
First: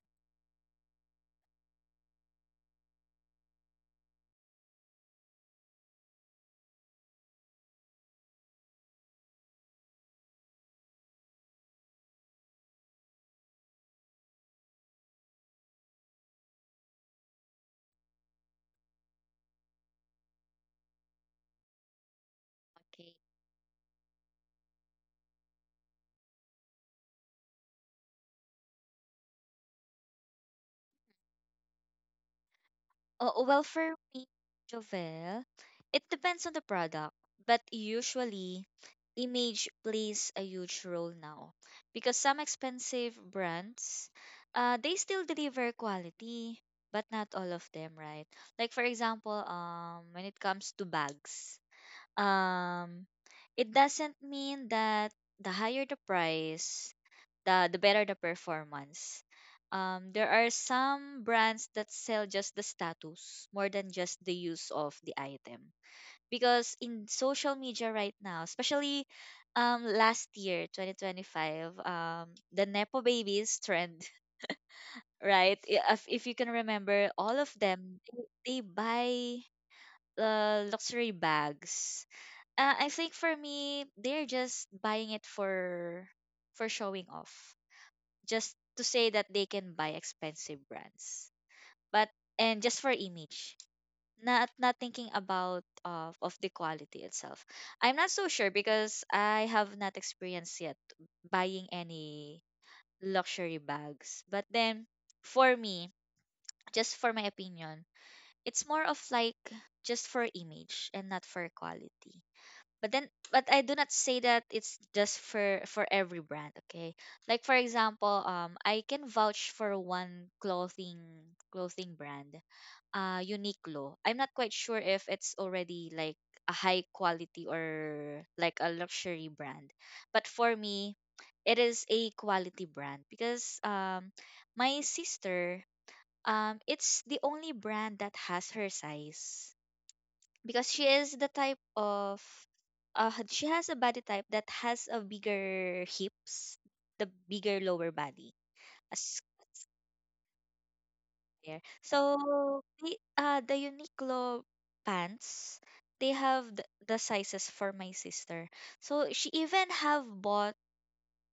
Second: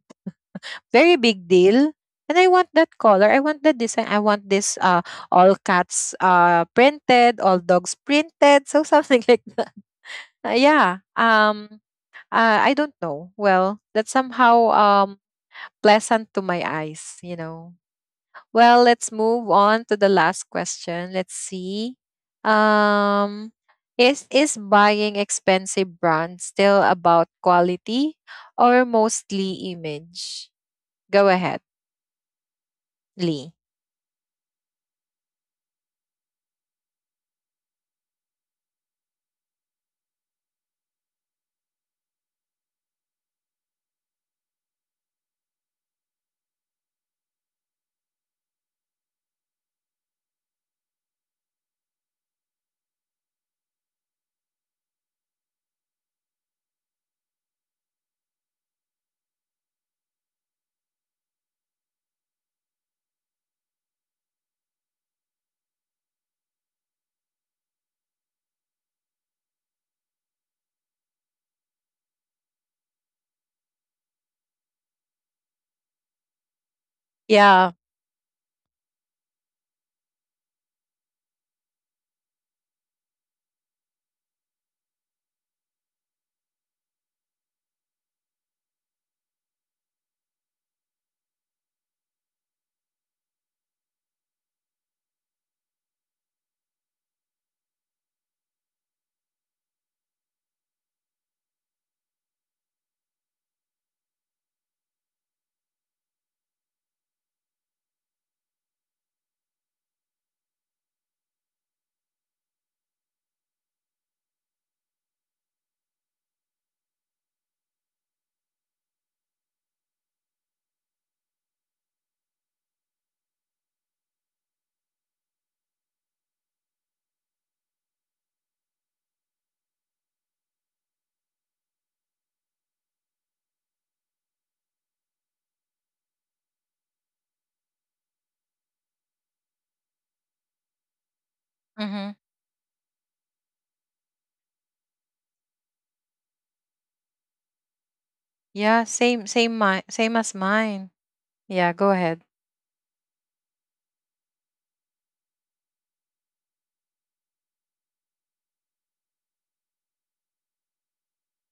[SPEAKER 1] very big deal. And I want that color. I want that design. I want this all cats, printed, all dogs printed. So something [laughs] like that. Yeah. I don't know. Well, that's somehow, pleasant to my eyes, you know. Well, let's move on to the last question. Let's see.
[SPEAKER 2] okay.
[SPEAKER 1] Um is buying expensive brands still about quality or mostly image? Go ahead, Lee.
[SPEAKER 2] Oh, well, for me, Jovel, it depends on the product, but usually image plays a huge role now, because some expensive brands, they still deliver quality, but not all of them, right? Like for example, when it comes to bags, um, it doesn't mean that the higher the price, the better the performance. There are some brands that sell just the status more than just the use of the item. Because in social media right now, especially last year, 2025, the Nepo babies trend, [laughs] right? If, you can remember, all of
[SPEAKER 1] Yeah.
[SPEAKER 2] them, they buy, luxury bags. I think for me, they're just buying it for showing off, just to say that they can buy expensive brands. But and just for image, not thinking about of the quality itself. I'm not so sure because I have not experienced yet buying any luxury bags. But then for me, just for my opinion, it's more of like just for image and not for quality. But then but I do not say that it's just for every brand, okay? Like for example, I can vouch for one clothing brand, uh, Uniqlo. I'm not quite sure if it's already like a high quality or like a luxury brand, but for me, it is a quality brand. Because my sister, it's the only brand that has her size, because she is the type
[SPEAKER 1] Mm-hmm.
[SPEAKER 2] of, she has a body type that has a bigger hips, the bigger lower body
[SPEAKER 1] Yeah, same,
[SPEAKER 2] as
[SPEAKER 1] same, same as mine. Yeah,
[SPEAKER 2] square.
[SPEAKER 1] go ahead.
[SPEAKER 2] So the Uniqlo pants, they have the sizes for my sister. So she even have bought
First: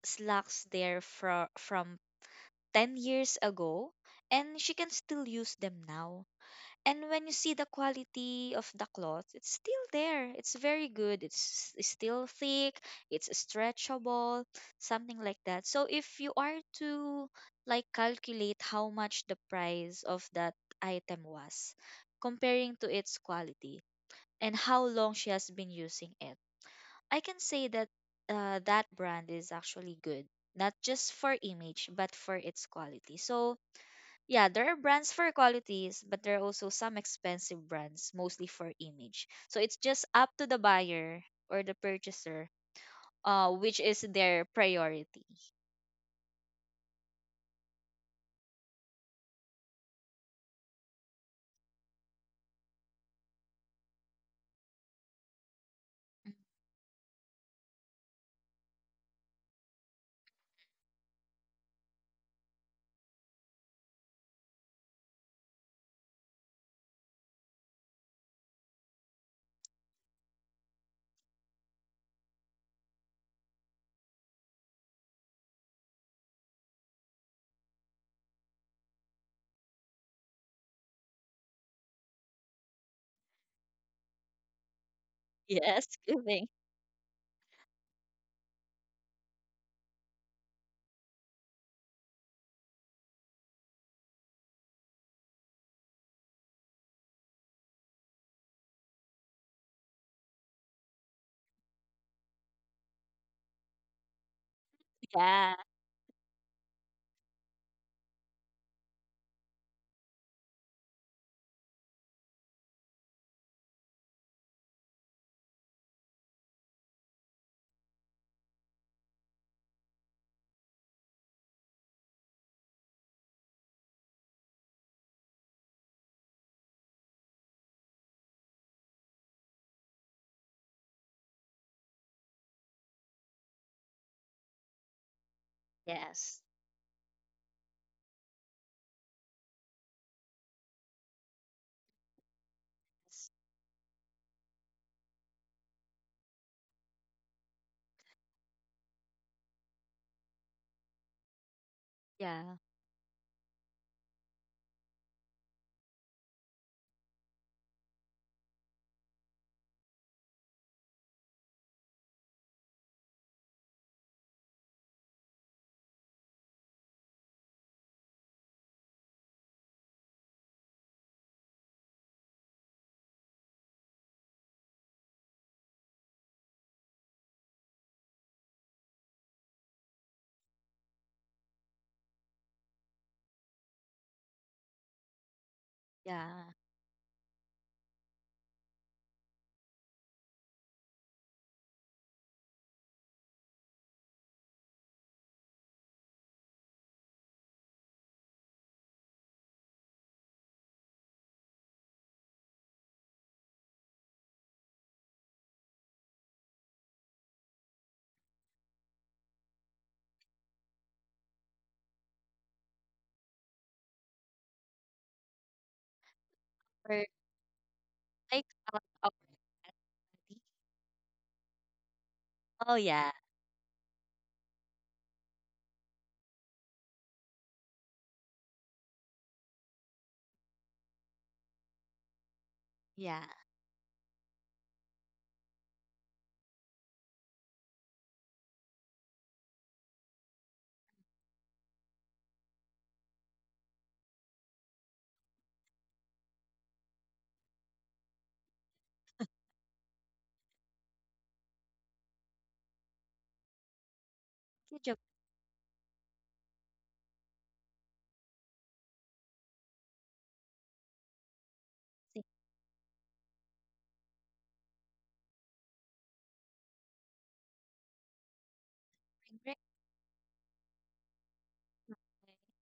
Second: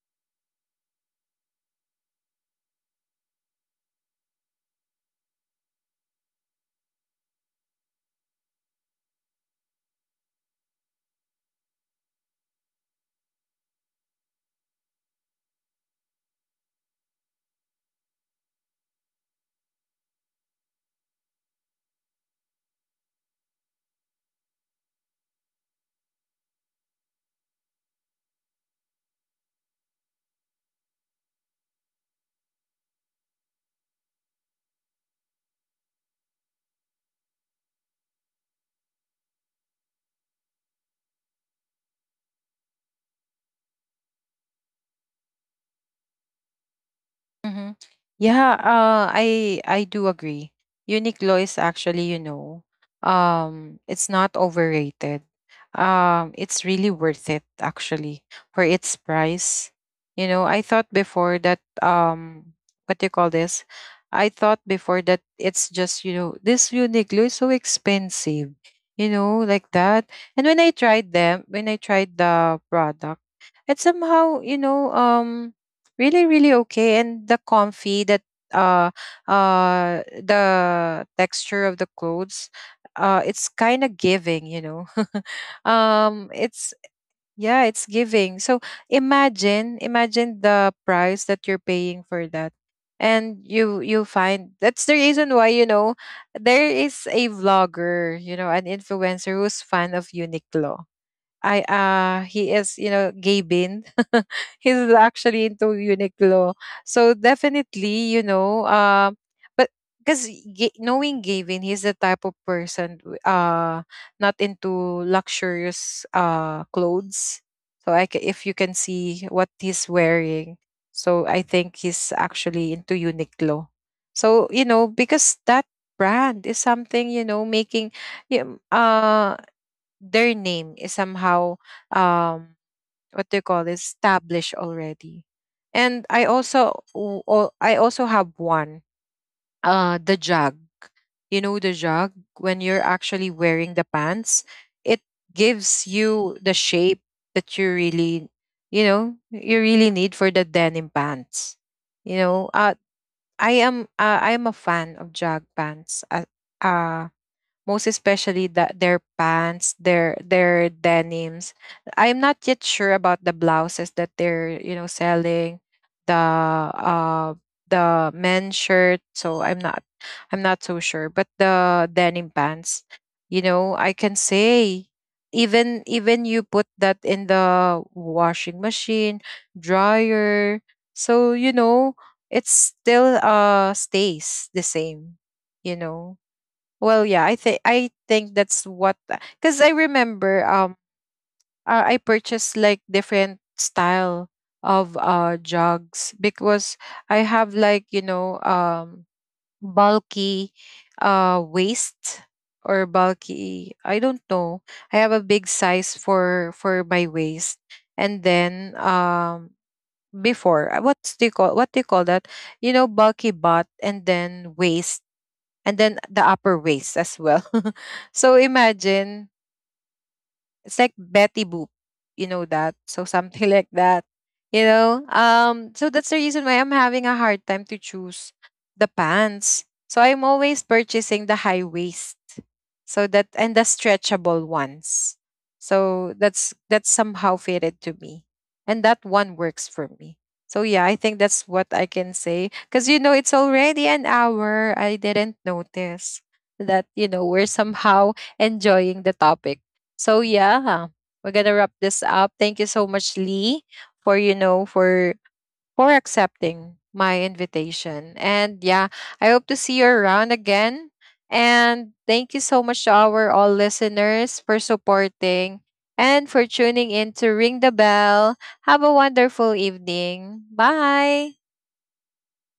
[SPEAKER 2] slacks there from 10 years ago and she can still use them now. And when you see the quality of the cloth, it's still there, it's very good, it's s- still thick, it's stretchable, something like that. So if you are to like calculate how much the price of that item was, comparing to its quality and how long she has been using it, I can say that, that brand is actually good, not just for image but for its quality. So yeah, there are brands for qualities, but there are also some expensive brands, mostly for image. So it's just up to the buyer or the purchaser, which is their priority.
[SPEAKER 1] Mm-hmm. Yeah, I do agree. Uniqlo is actually, you know, it's not overrated.
[SPEAKER 2] Mhm.
[SPEAKER 1] It's really worth it actually for its price. You know, I thought before that, what do you call this? I thought before that it's just, you know, this Uniqlo is so expensive, you know, like that. And when I tried them, when I tried the product, it somehow, you know, really, really okay, and the comfy, that, uh the texture of the clothes, it's kind of giving, you know. [laughs]
[SPEAKER 2] Yes, [laughs] giving.
[SPEAKER 1] It's, yeah, it's giving. So imagine, imagine the price that you're paying for that, and you find, that's the reason why, you know, there is a vlogger, you know, an influencer who's fan of Uniqlo. I, he is, you know, gay bin. [laughs] He's actually
[SPEAKER 2] Yeah.
[SPEAKER 1] into Uniqlo. So definitely, you know, but, because, knowing Gavin, he's the type of person, not into luxurious clothes. So I if you can see what he's wearing. So I think he's actually into Uniqlo. So, you know, because that brand is something, you know, making, yeah, uh their name is somehow, um what do you call it, established already. And
[SPEAKER 2] Yes.
[SPEAKER 1] I also have one, the jog, you know, the jog, when you're
[SPEAKER 2] Yes.
[SPEAKER 1] actually wearing the pants, it gives you the shape that you really, you know, you really need for the denim pants, you know.
[SPEAKER 2] Yeah.
[SPEAKER 1] I am, I am a fan of jog pants, uh most especially that their pants, their denims. I'm not yet sure about the blouses that they're, you know, selling, the uh the men's shirt. So I'm not, I'm not so sure. But the denim pants, you know, I can say, even, even you put that in the washing machine, dryer, so you know, it still stays the same, you know.
[SPEAKER 2] Yeah.
[SPEAKER 1] Well, yeah, I think, I think that's what. Because I remember, I purchased like different style of jogs, because I have like, you know, bulky waist, or bulky, I don't know. I have a big size for my waist. And then, before what's do you call what do you call that, you know, bulky butt, and then waist, and then the upper waist
[SPEAKER 2] Or
[SPEAKER 1] as well. [laughs] So
[SPEAKER 2] like oh,
[SPEAKER 1] imagine,
[SPEAKER 2] [laughs]
[SPEAKER 1] it's like Betty Boop. You know
[SPEAKER 2] oh
[SPEAKER 1] that? So
[SPEAKER 2] yeah.
[SPEAKER 1] something [laughs] like that. You know? So that's the reason why I'm having a hard time to choose the pants. So I'm always purchasing the high waist. So
[SPEAKER 2] Yeah.
[SPEAKER 1] that, and the stretchable ones. So that's somehow fitted to me. And that one works for me. So yeah, I think that's what I can say. Cause you know, it's already an hour. I didn't notice that, you know, we're somehow enjoying the topic. So yeah, we're gonna wrap this up. Thank you so much, Lee, for, you know,
[SPEAKER 2] Good job.
[SPEAKER 1] for accepting my invitation. And yeah, I hope to see you around again. And thank you so much to our all listeners for supporting and for tuning in to Ring the Bell. Have a
[SPEAKER 2] Thank
[SPEAKER 1] wonderful evening. Bye.
[SPEAKER 2] you.